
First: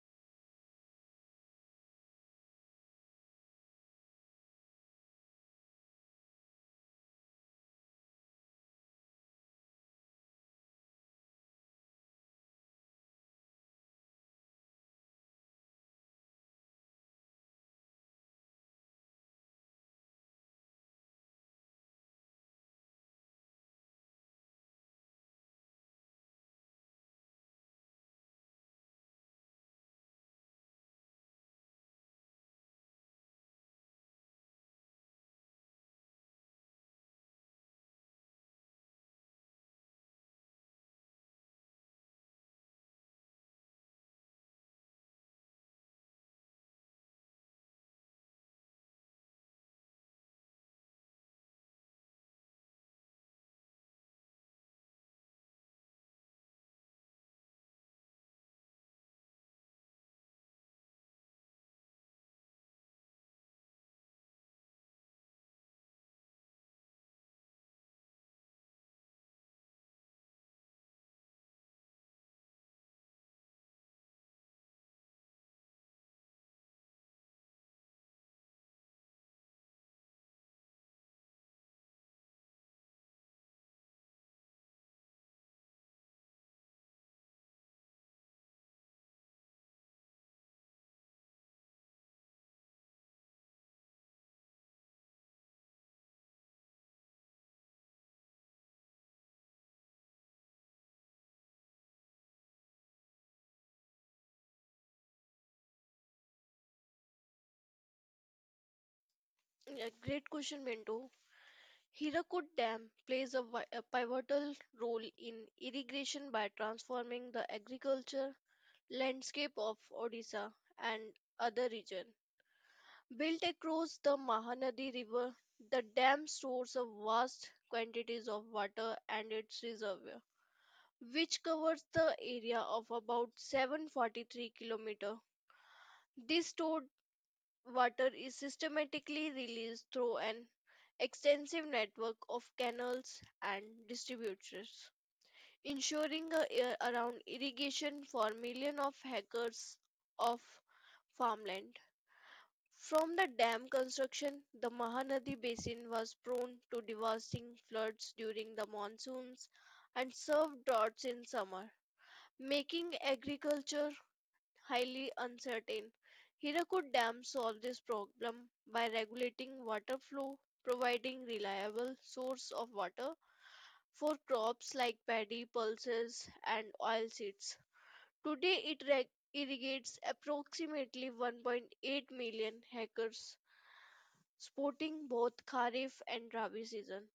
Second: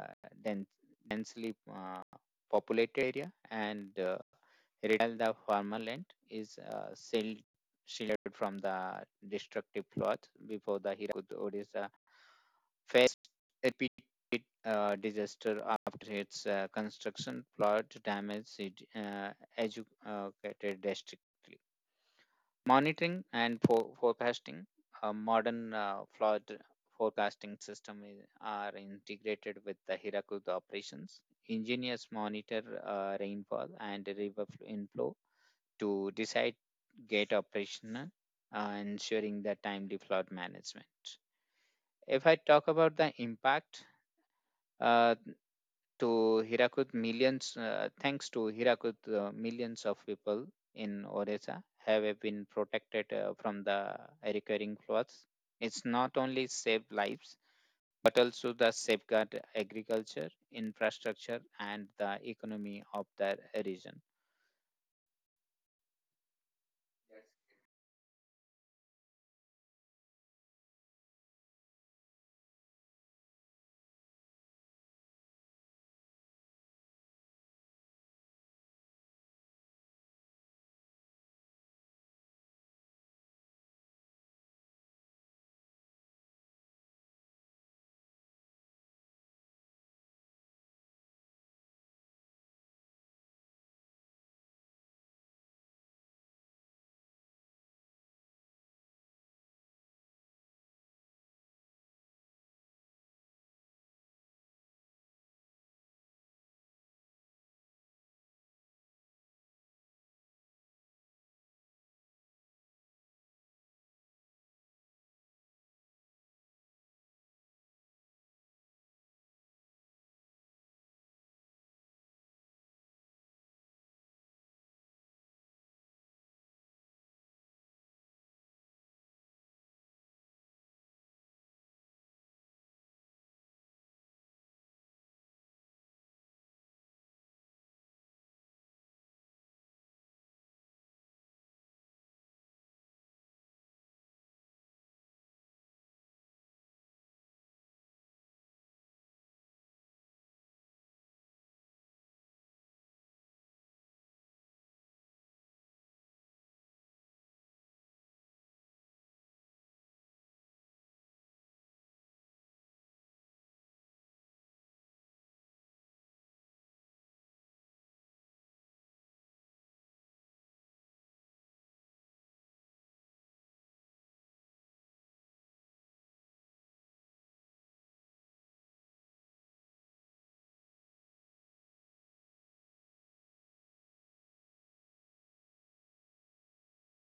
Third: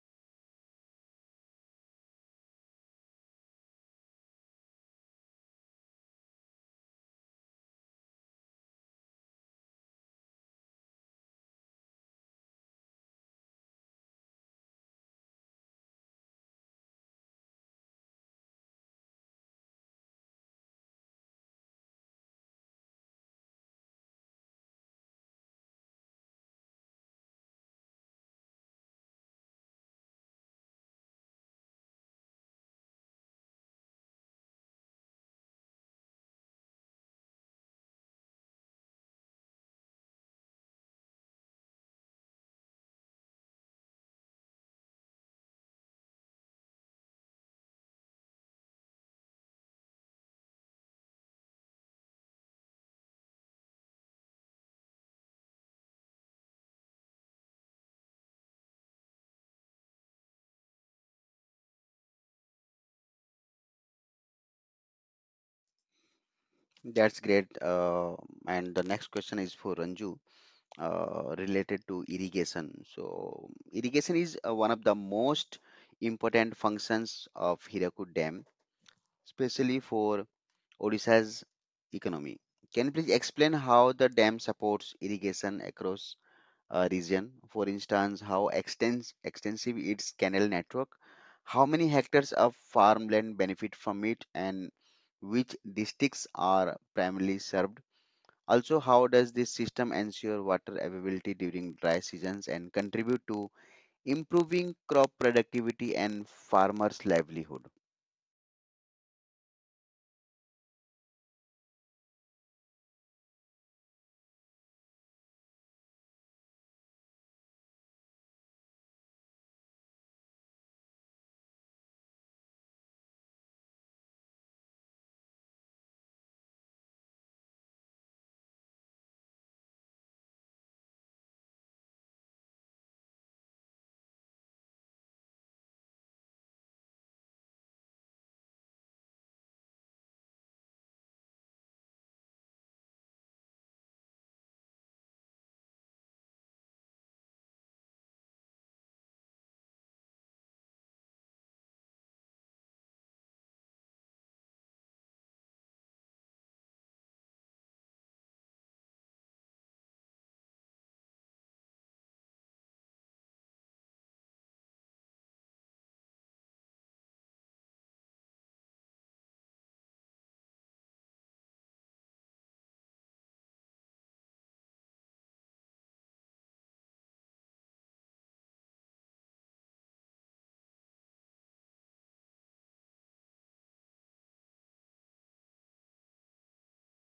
S3: dense, densely populated area, and Redal, the farmland, is shielded from the destructive floods. Before the Hirakud, Odisha faced repeated disaster. After its construction, flood damage, it educated district monitoring and forecasting. A modern flood forecasting system are integrated with the Hirakud operations. Engineers monitor rainfall and river inflow to decide gate operational, ensuring the timely flood management. If I talk about the impact, uh, thanks to Hirakud, millions of people in Odisha have been protected from the recurring floods. It's not only saved lives, but also the safeguard agriculture, infrastructure, and the economy of the region.
S1: That's great. And the next question is for Ranju, related to irrigation. So irrigation is one of the most important functions of Hirakud Dam, especially for Odisha's economy. Can you please explain how the dam supports irrigation across a region? For instance, how extensive its canal network, how many hectares of farmland benefit from it, and which districts are primarily served? Also, how does this system ensure water availability during dry seasons and contribute to improving crop productivity and farmers' livelihood?
S2: Yeah, great question, Mento. Hirakud Dam plays a pivotal role in irrigation by transforming the agriculture landscape of Odisha and other region. Built across the Mahanadi River, the dam stores a vast quantities of water and its reservoir, which covers the area of about 743 kilometer. This stored water is systematically released through an extensive network of canals and distributors, ensuring a year around irrigation for millions of hectares of farmland. From the dam construction, the Mahanadi basin was prone to devastating floods during the monsoons and severe droughts in summer, making agriculture highly uncertain. Hirakud Dam solved this problem by regulating water flow, providing reliable source of water for crops like paddy, pulses, and oilseeds. Today, it irrigates approximately 1.8 million hectares, supporting both Kharif and Rabi season,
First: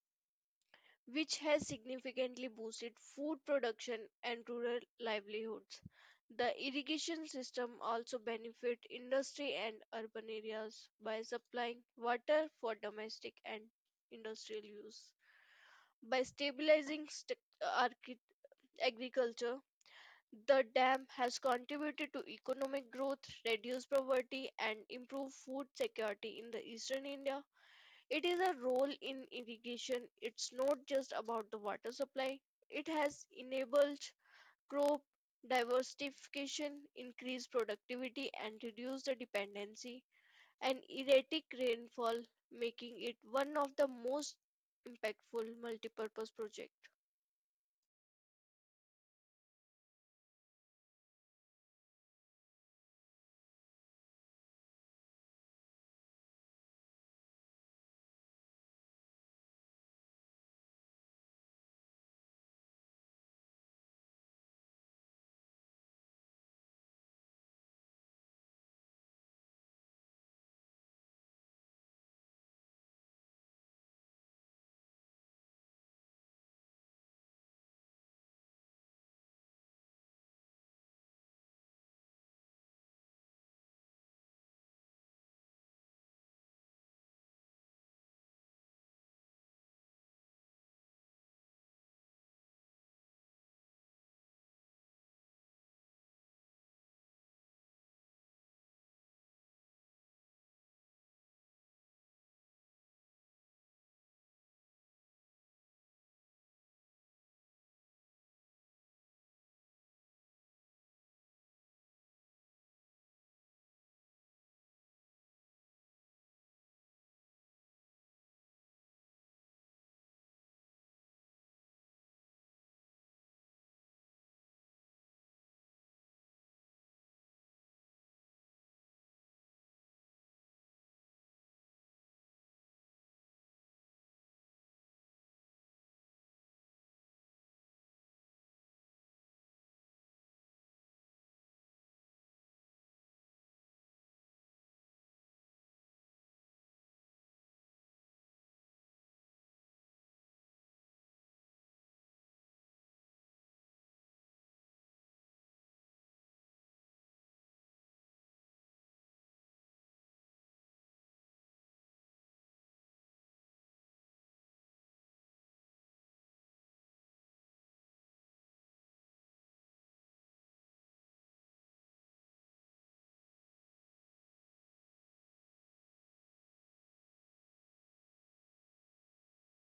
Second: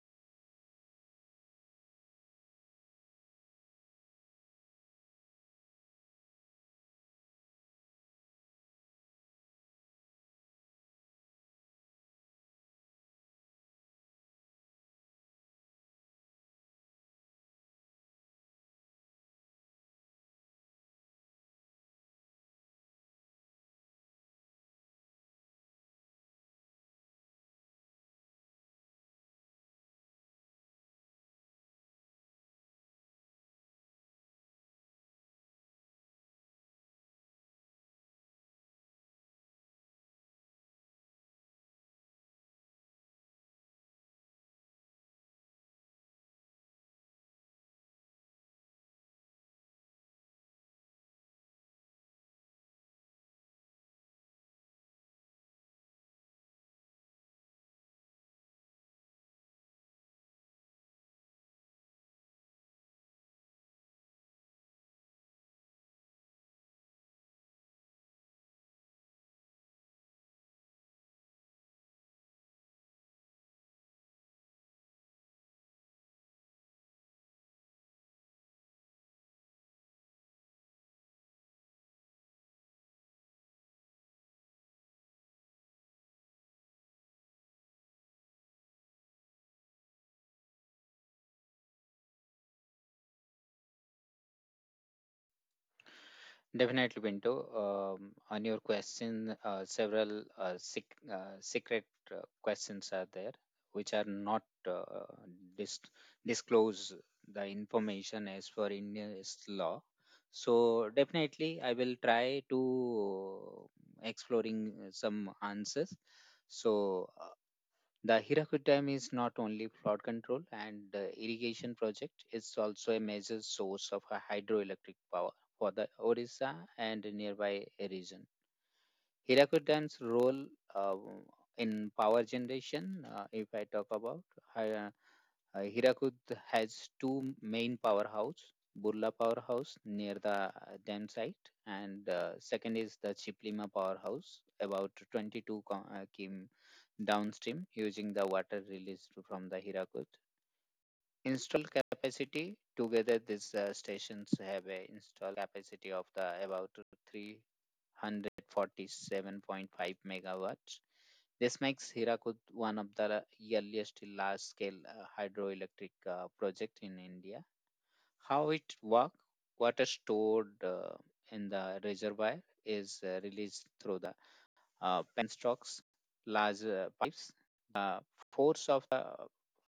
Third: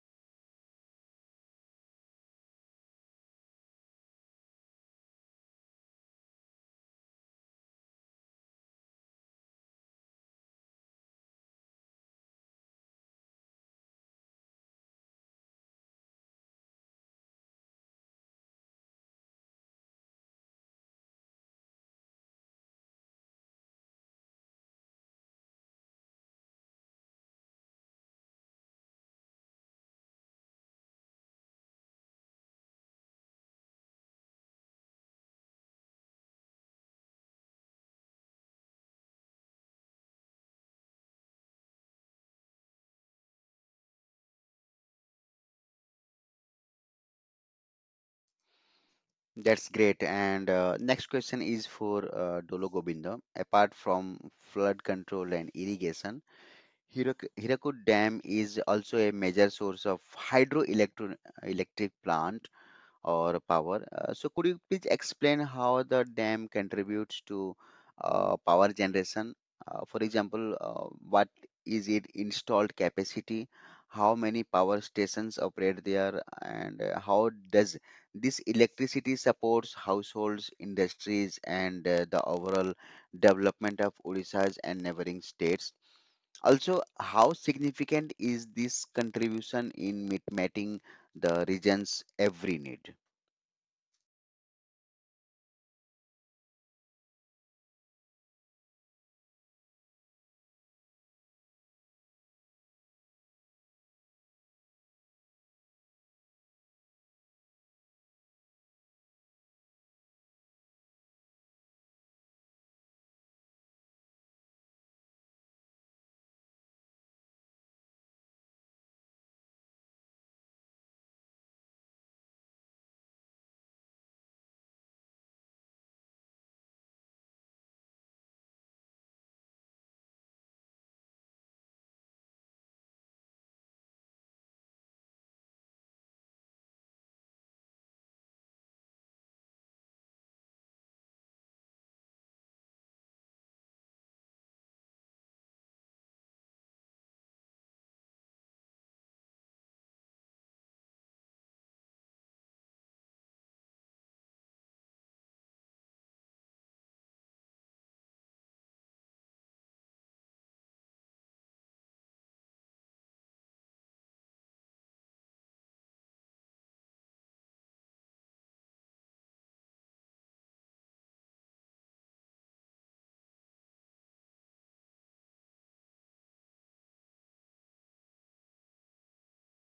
S2: which has significantly boosted food production and rural livelihoods. The irrigation system also benefit industry and urban areas by supplying water for domestic and industrial use. By stabilizing agriculture, the dam has contributed to economic growth, reduced poverty, and improved food security in the eastern India. It is a role in irrigation. It's not just about the water supply. It has enabled crop diversification, increased productivity, and reduced the dependency and erratic rainfall, making it one of the most impactful multipurpose projects.
S1: That's great. And next question is for Dolo Gobindo. Apart from flood control and irrigation, Hirakud Dam is also a major source of hydroelectric electric plant or power. So, could you please explain how the dam contributes to power generation? For example, what is it installed capacity? How many power stations operate there, and how does this electricity supports households, industries, and the overall development of Odisha's and neighboring states? Also, how significant is this contribution in meeting the region's every need?
S3: Definitely, Pinto. On your question, several secret questions are there, which are not uh, dis- disclose the information as per India's law. So definitely, I will try to exploring some answers. So the Hirakud Dam is not only flood control and irrigation project, it's also a major source of a hydroelectric power for the Orissa and nearby region. Hirakud Dam's role uh, in power generation, if I talk about, hi- Hirakud has two main powerhouse, Burla powerhouse near the dam site, and second is the Chiplima powerhouse, about 22 km downstream, using the water released from the Hirakud. Install capacity together, these stations have a install capacity of the about 3 147.5 megawatts. This makes Hirakud one of the earliest large-scale hydroelectric project in India. How it works? Water stored in the reservoir is released through the penstocks, large pipes. The force of the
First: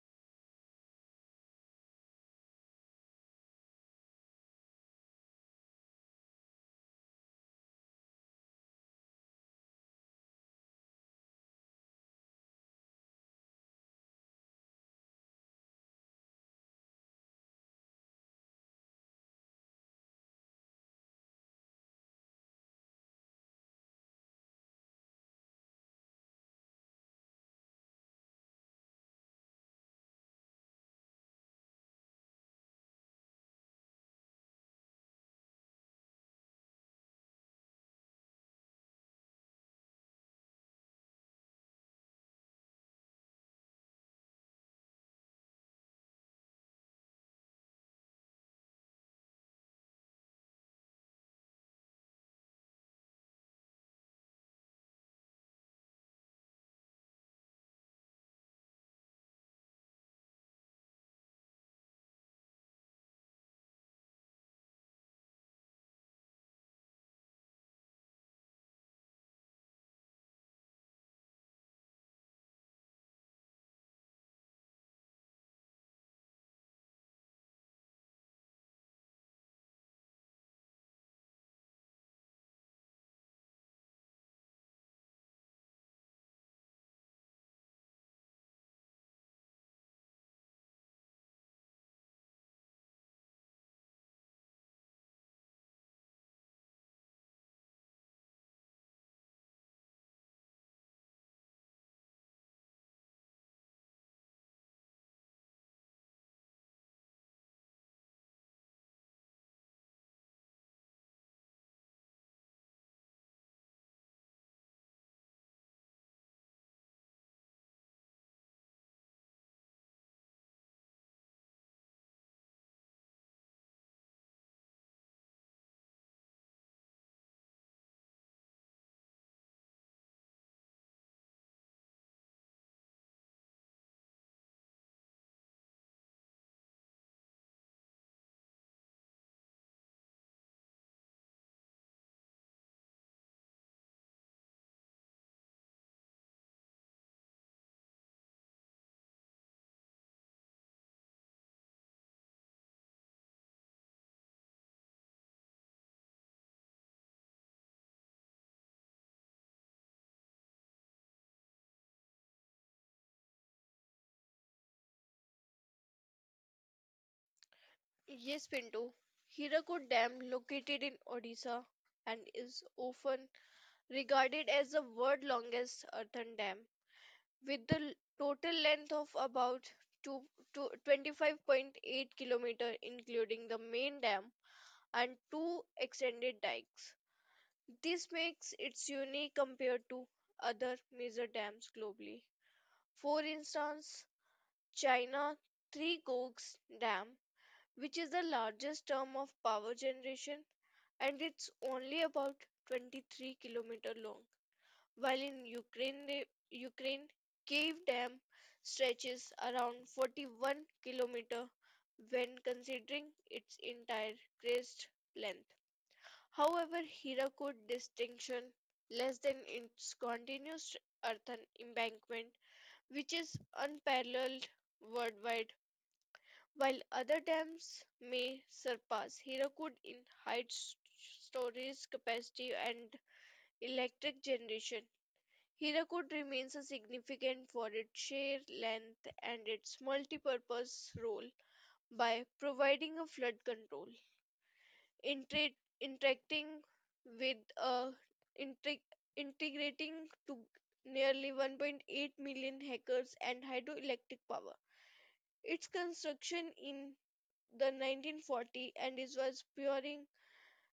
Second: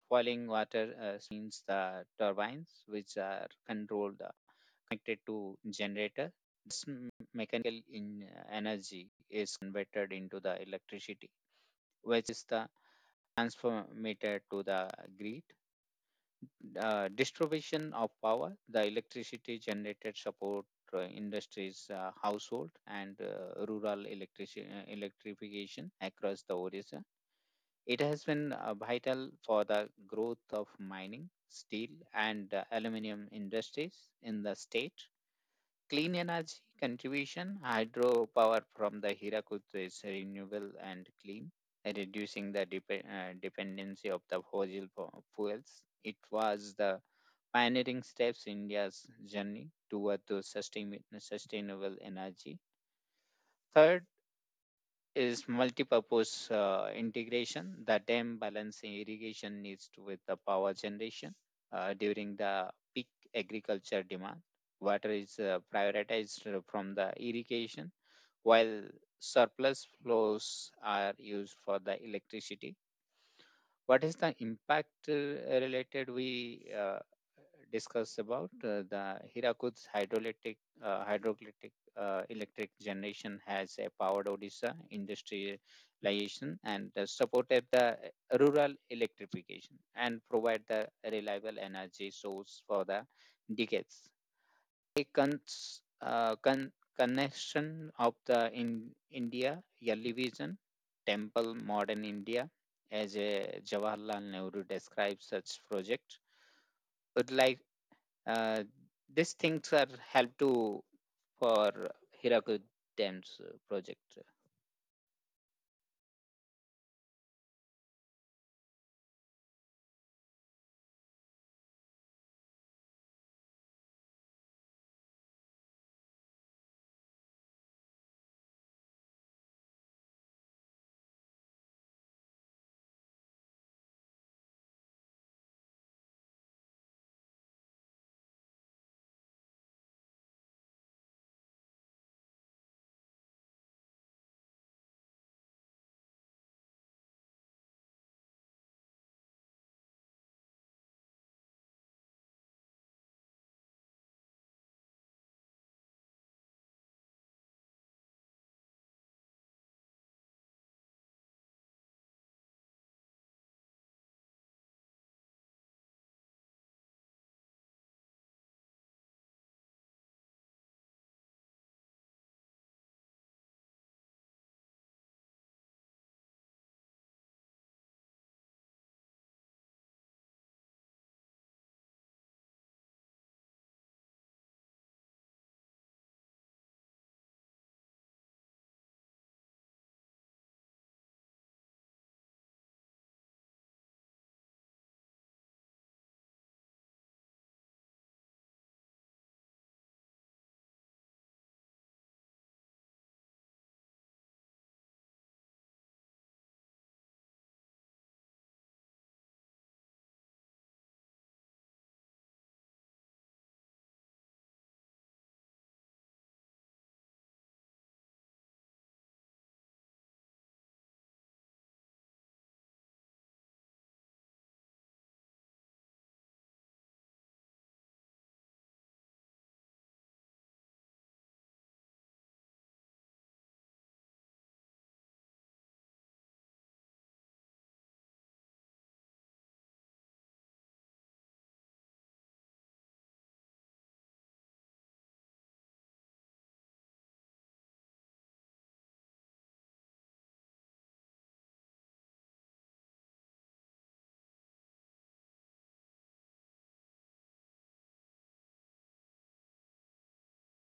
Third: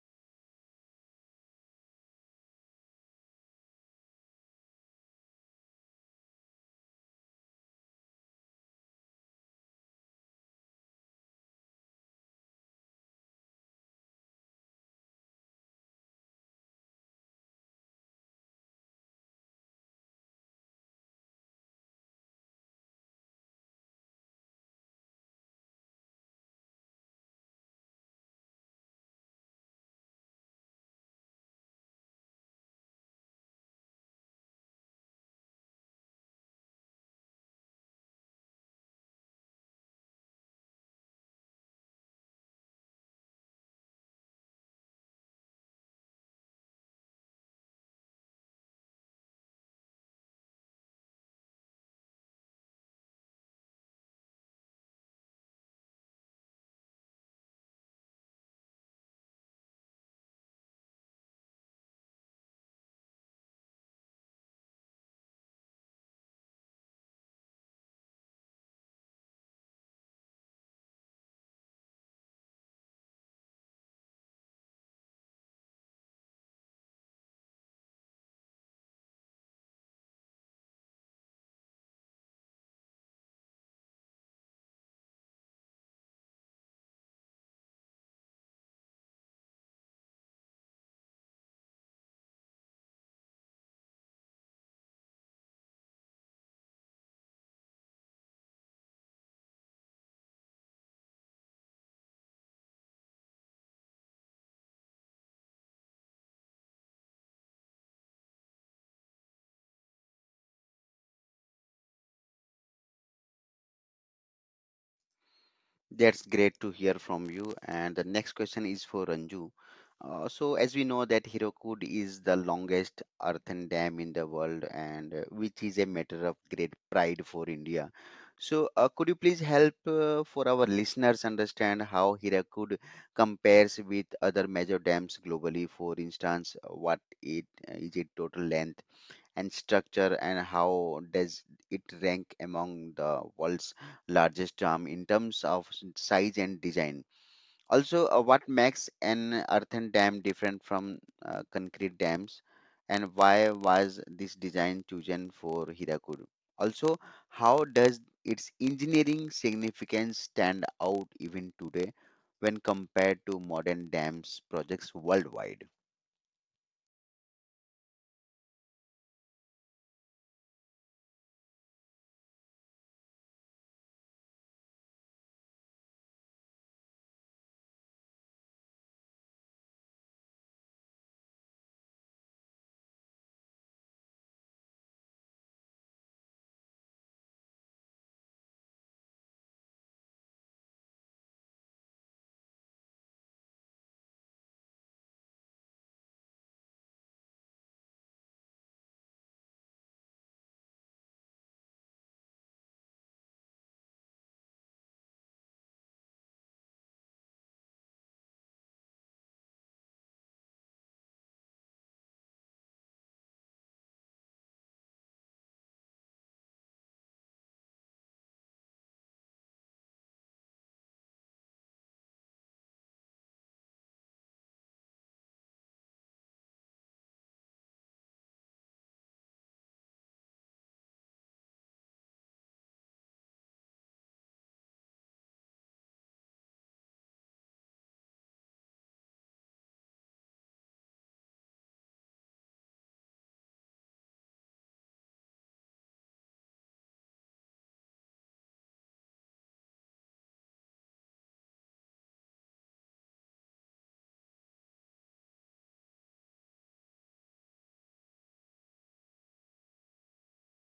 S3: boiling water spins the turbines, which are controlled connected to generator. This mechanical in energy is converted into the electricity, which is the transformator to the grid. Distribution of power, the electricity generated support industries, household, and rural electrification across the Odisha. It has been vital for the growth of mining, steel, and aluminum industries in the state. Clean energy contribution, hydropower from the Hirakud is renewable and clean, reducing the dependency of the fossil fuels. It was the pioneering steps in India's journey toward the sustainable energy. Third, is multipurpose integration. The dam balancing irrigation needs to with the power generation during the peak agriculture demand. Water is prioritized from the irrigation, while surplus flows are used for the electricity. What is the impact, related we discuss about the Hirakud's hydroelectric electric generation has empowered Odisha industrialization and supported the rural electrification, and provide the reliable energy source for the decades. A connection of the in India Television Temple Modern India, as a Jawaharlal Nehru describes such project. But like uh, these things are help to for Hirakud Dam's project.
S1: That's great to hear from you. And the next question is for Ranju. So, as we know that Hirakud is the longest earthen dam in the world, and which is a matter of great pride for India. So, could you please help for our listeners understand how Hirakud compares with other major dams globally? For instance, what it is its total length and structure, and how does it rank among the world's largest dam in terms of size and design? Also, what makes an earthen dam different from concrete dams, and why was this design chosen for Hirakud? Also, how does its engineering significance stand out even today when compared to modern dams projects worldwide?
S2: Yes, Pinto. Hirakud Dam, located in Odisha, and is often regarded as the world's longest earthen dam with the total length of about two, 25.8 km, including the main dam and two extended dikes. This makes it unique compared to other major dams globally. For instance, China Three Gorges Dam, which is the largest term of power generation, and it's only about 23 km long, while in Ukraine Kiev Dam stretches around 41-kilometer when considering its entire crest length. However, Hirakud distinction less than its continuous earthen embankment, which is unparalleled worldwide, while other dams may surpass Hirakud in height, storage capacity, and electric generation. Hirakud remains a significant for its sheer length and its multi-purpose role by providing a flood control, interacting with a integ- integrating to nearly 1.8 million hectares and hydroelectric power. Its construction in the 1940 and it was purely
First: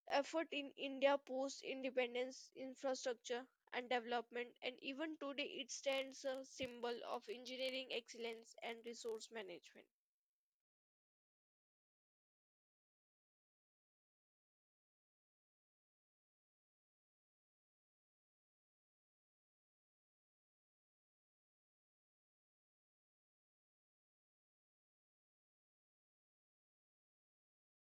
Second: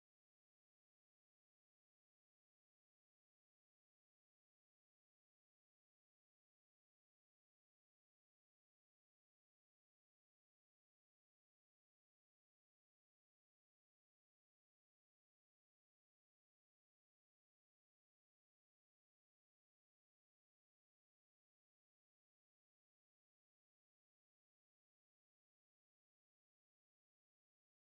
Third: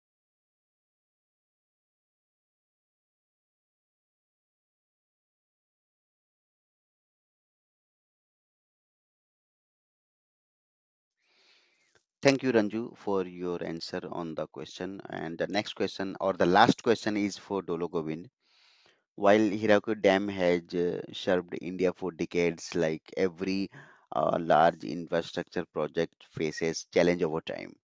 S2: effort in India post independence, infrastructure and development, and even today it stands a symbol of engineering excellence and resource management.
S1: Thank you, Ranju, for your answer on the question. And the next question, or the last question, is for Dolo Govind. While Hirakud Dam has served India for decades, like every large infrastructure project faces challenge over time.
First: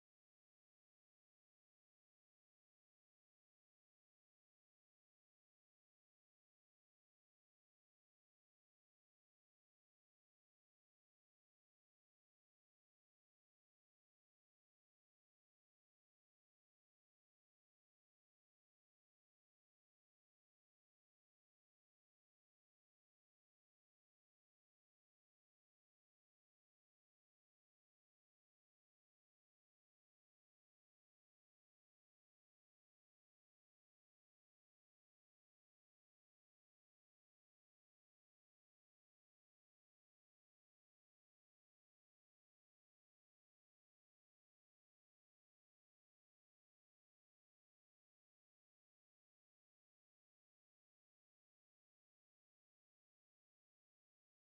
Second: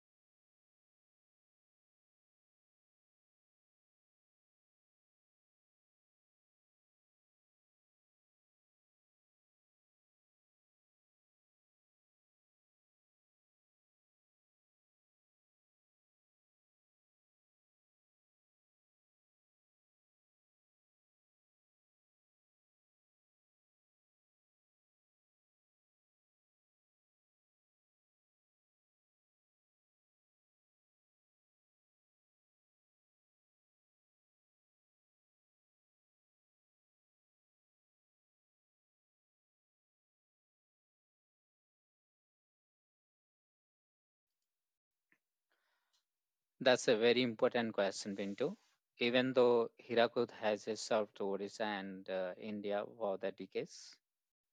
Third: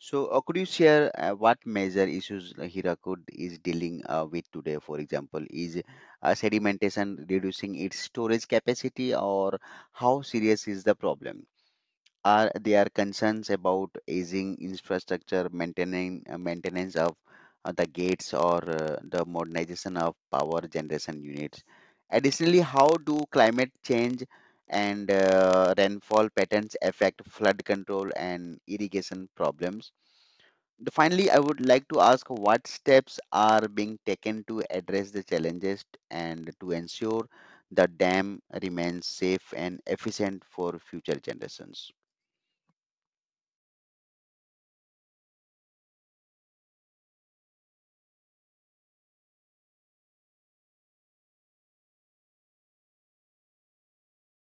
S1: So, could you share what major issues Hirakud is dealing with today? For example, is sedimentation reducing its storage capacity, or how serious is the problem? Are there concerns about aging infrastructure, maintaining maintenance of the gates or the modernization of power generation units? Additionally, how do climate change and rainfall patterns affect flood control and irrigation problems? Finally, I would like to ask what steps are being taken to address the challenges and to ensure the dam remains safe and efficient for future generations.
S3: That's a very important question, Pinto. Even though Hirakud has served Odisha and India for the decades,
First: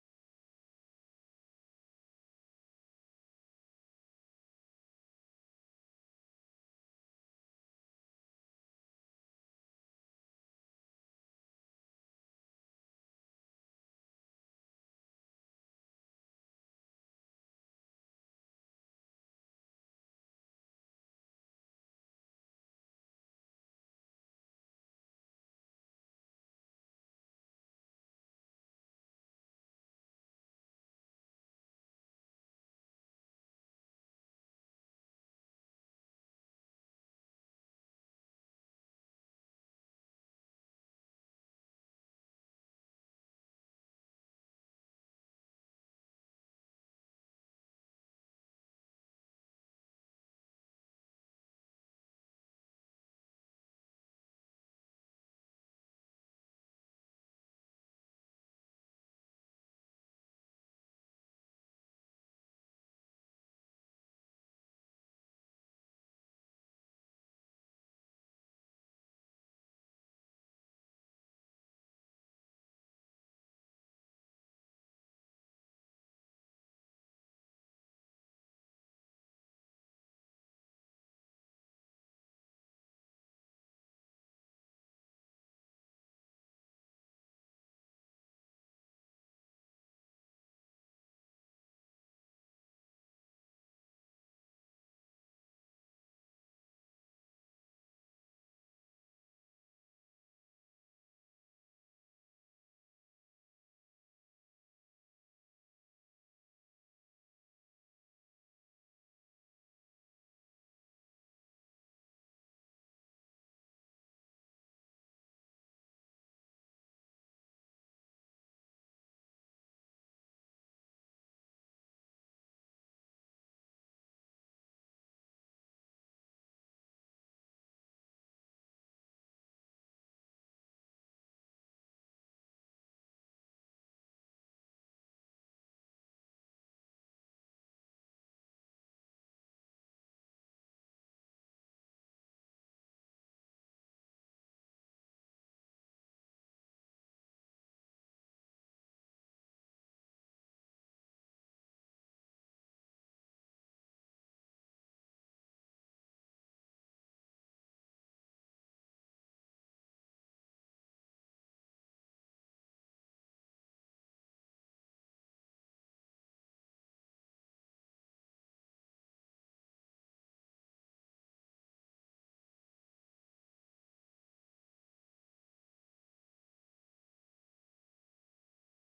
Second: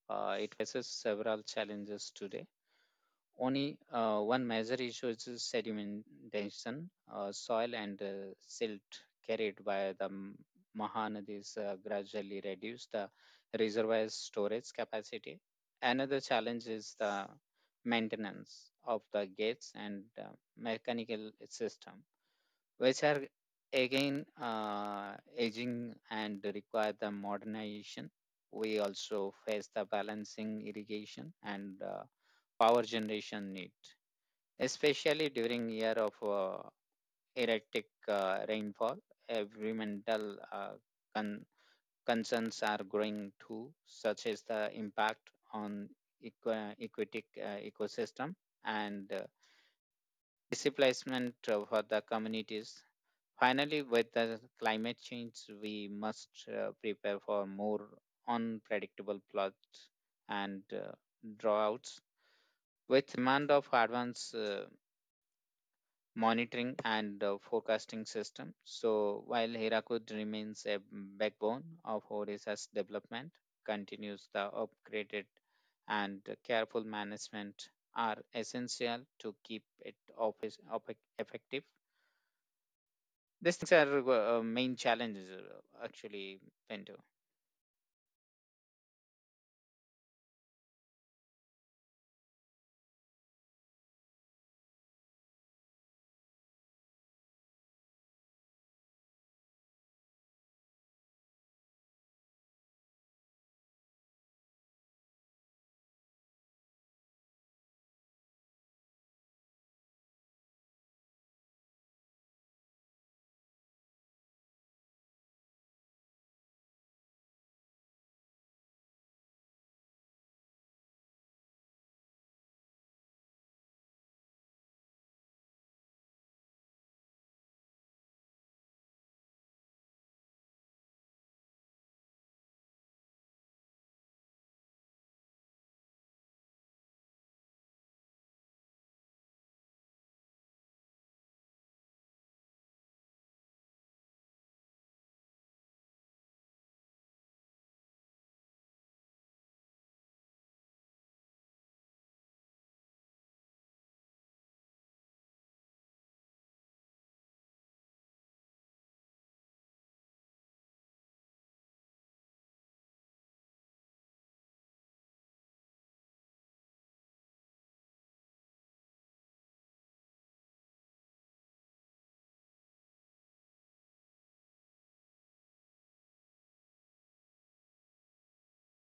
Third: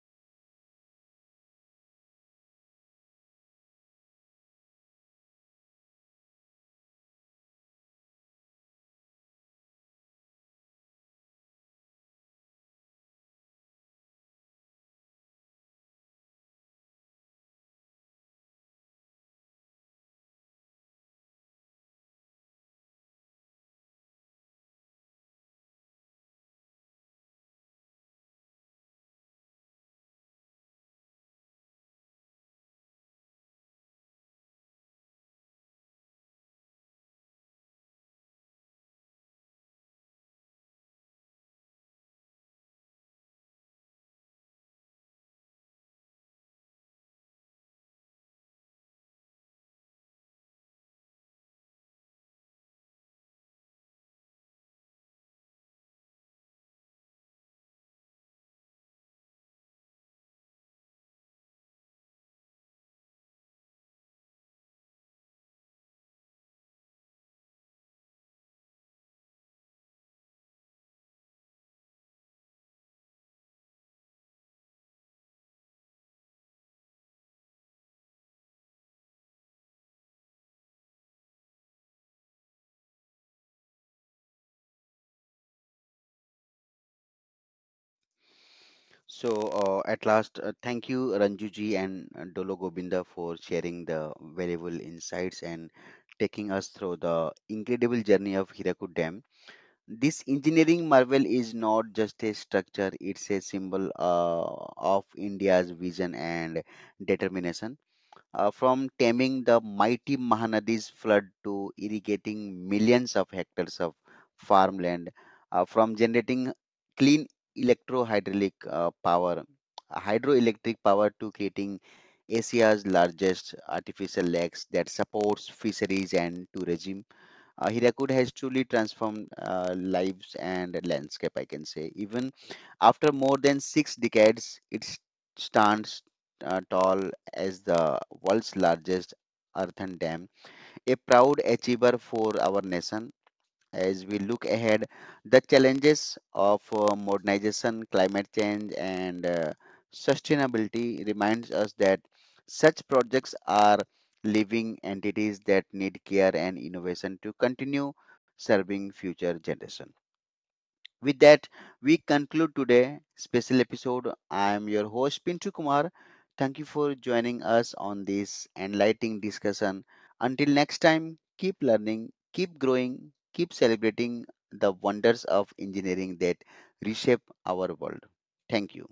S3: it faces several challenges today. Only One major issue is sedimentation, soil and silt carried by the Mahanadis gradually reduce the reservoir's storage capacity. Another challenge is the maintenance of the gates and mechanical system, which are again aging and require the modernization. We also face the balancing irrigation and power generation need, especially during year of erratic rainfall. Environmental con- concerns are growing too, such as the impact on aquatic ecosystem and displacement for the communities. Finally, with the climate change, we must prepare for more unpredictable floods and droughts. With demand of advanced monitoring and forecasting system, so while Hirakud remains a backbone of Odisha's development, continues the upgraded and careful management are essential to keep it office, effective. These things are main challenges actually, Pinto.
S1: So, at last, thank you, Ranjuji and Dolo Gobinda, for sharing the valuable insights and taking us through the incredible journey of Hirakud Dam. This engineering marvel is not just a structure, it's a symbol of India's vision and determination, from taming the mighty Mahanadi's flood to irrigating millions of hectares of farmland, from generating clean electrohydraulic power, hydroelectric power, to creating Asia's largest artificial lakes that supports fisheries and tourism. Hirakud has truly transformed lives and landscape, I can say. Even after more than six decades, it stands tall as the world's largest earthen dam, a proud achiever for our nation. As we look ahead, the challenges of modernization, climate change, and sustainability reminds us that such projects are living entities that need care and innovation to continue serving future generations. With that, we conclude today special episode. I am your host Pintu Kumar. Thank you for joining us on this enlightening discussion. Until next time, keep learning, keep growing, keep celebrating the wonders of engineering that reshape our world. Thank you.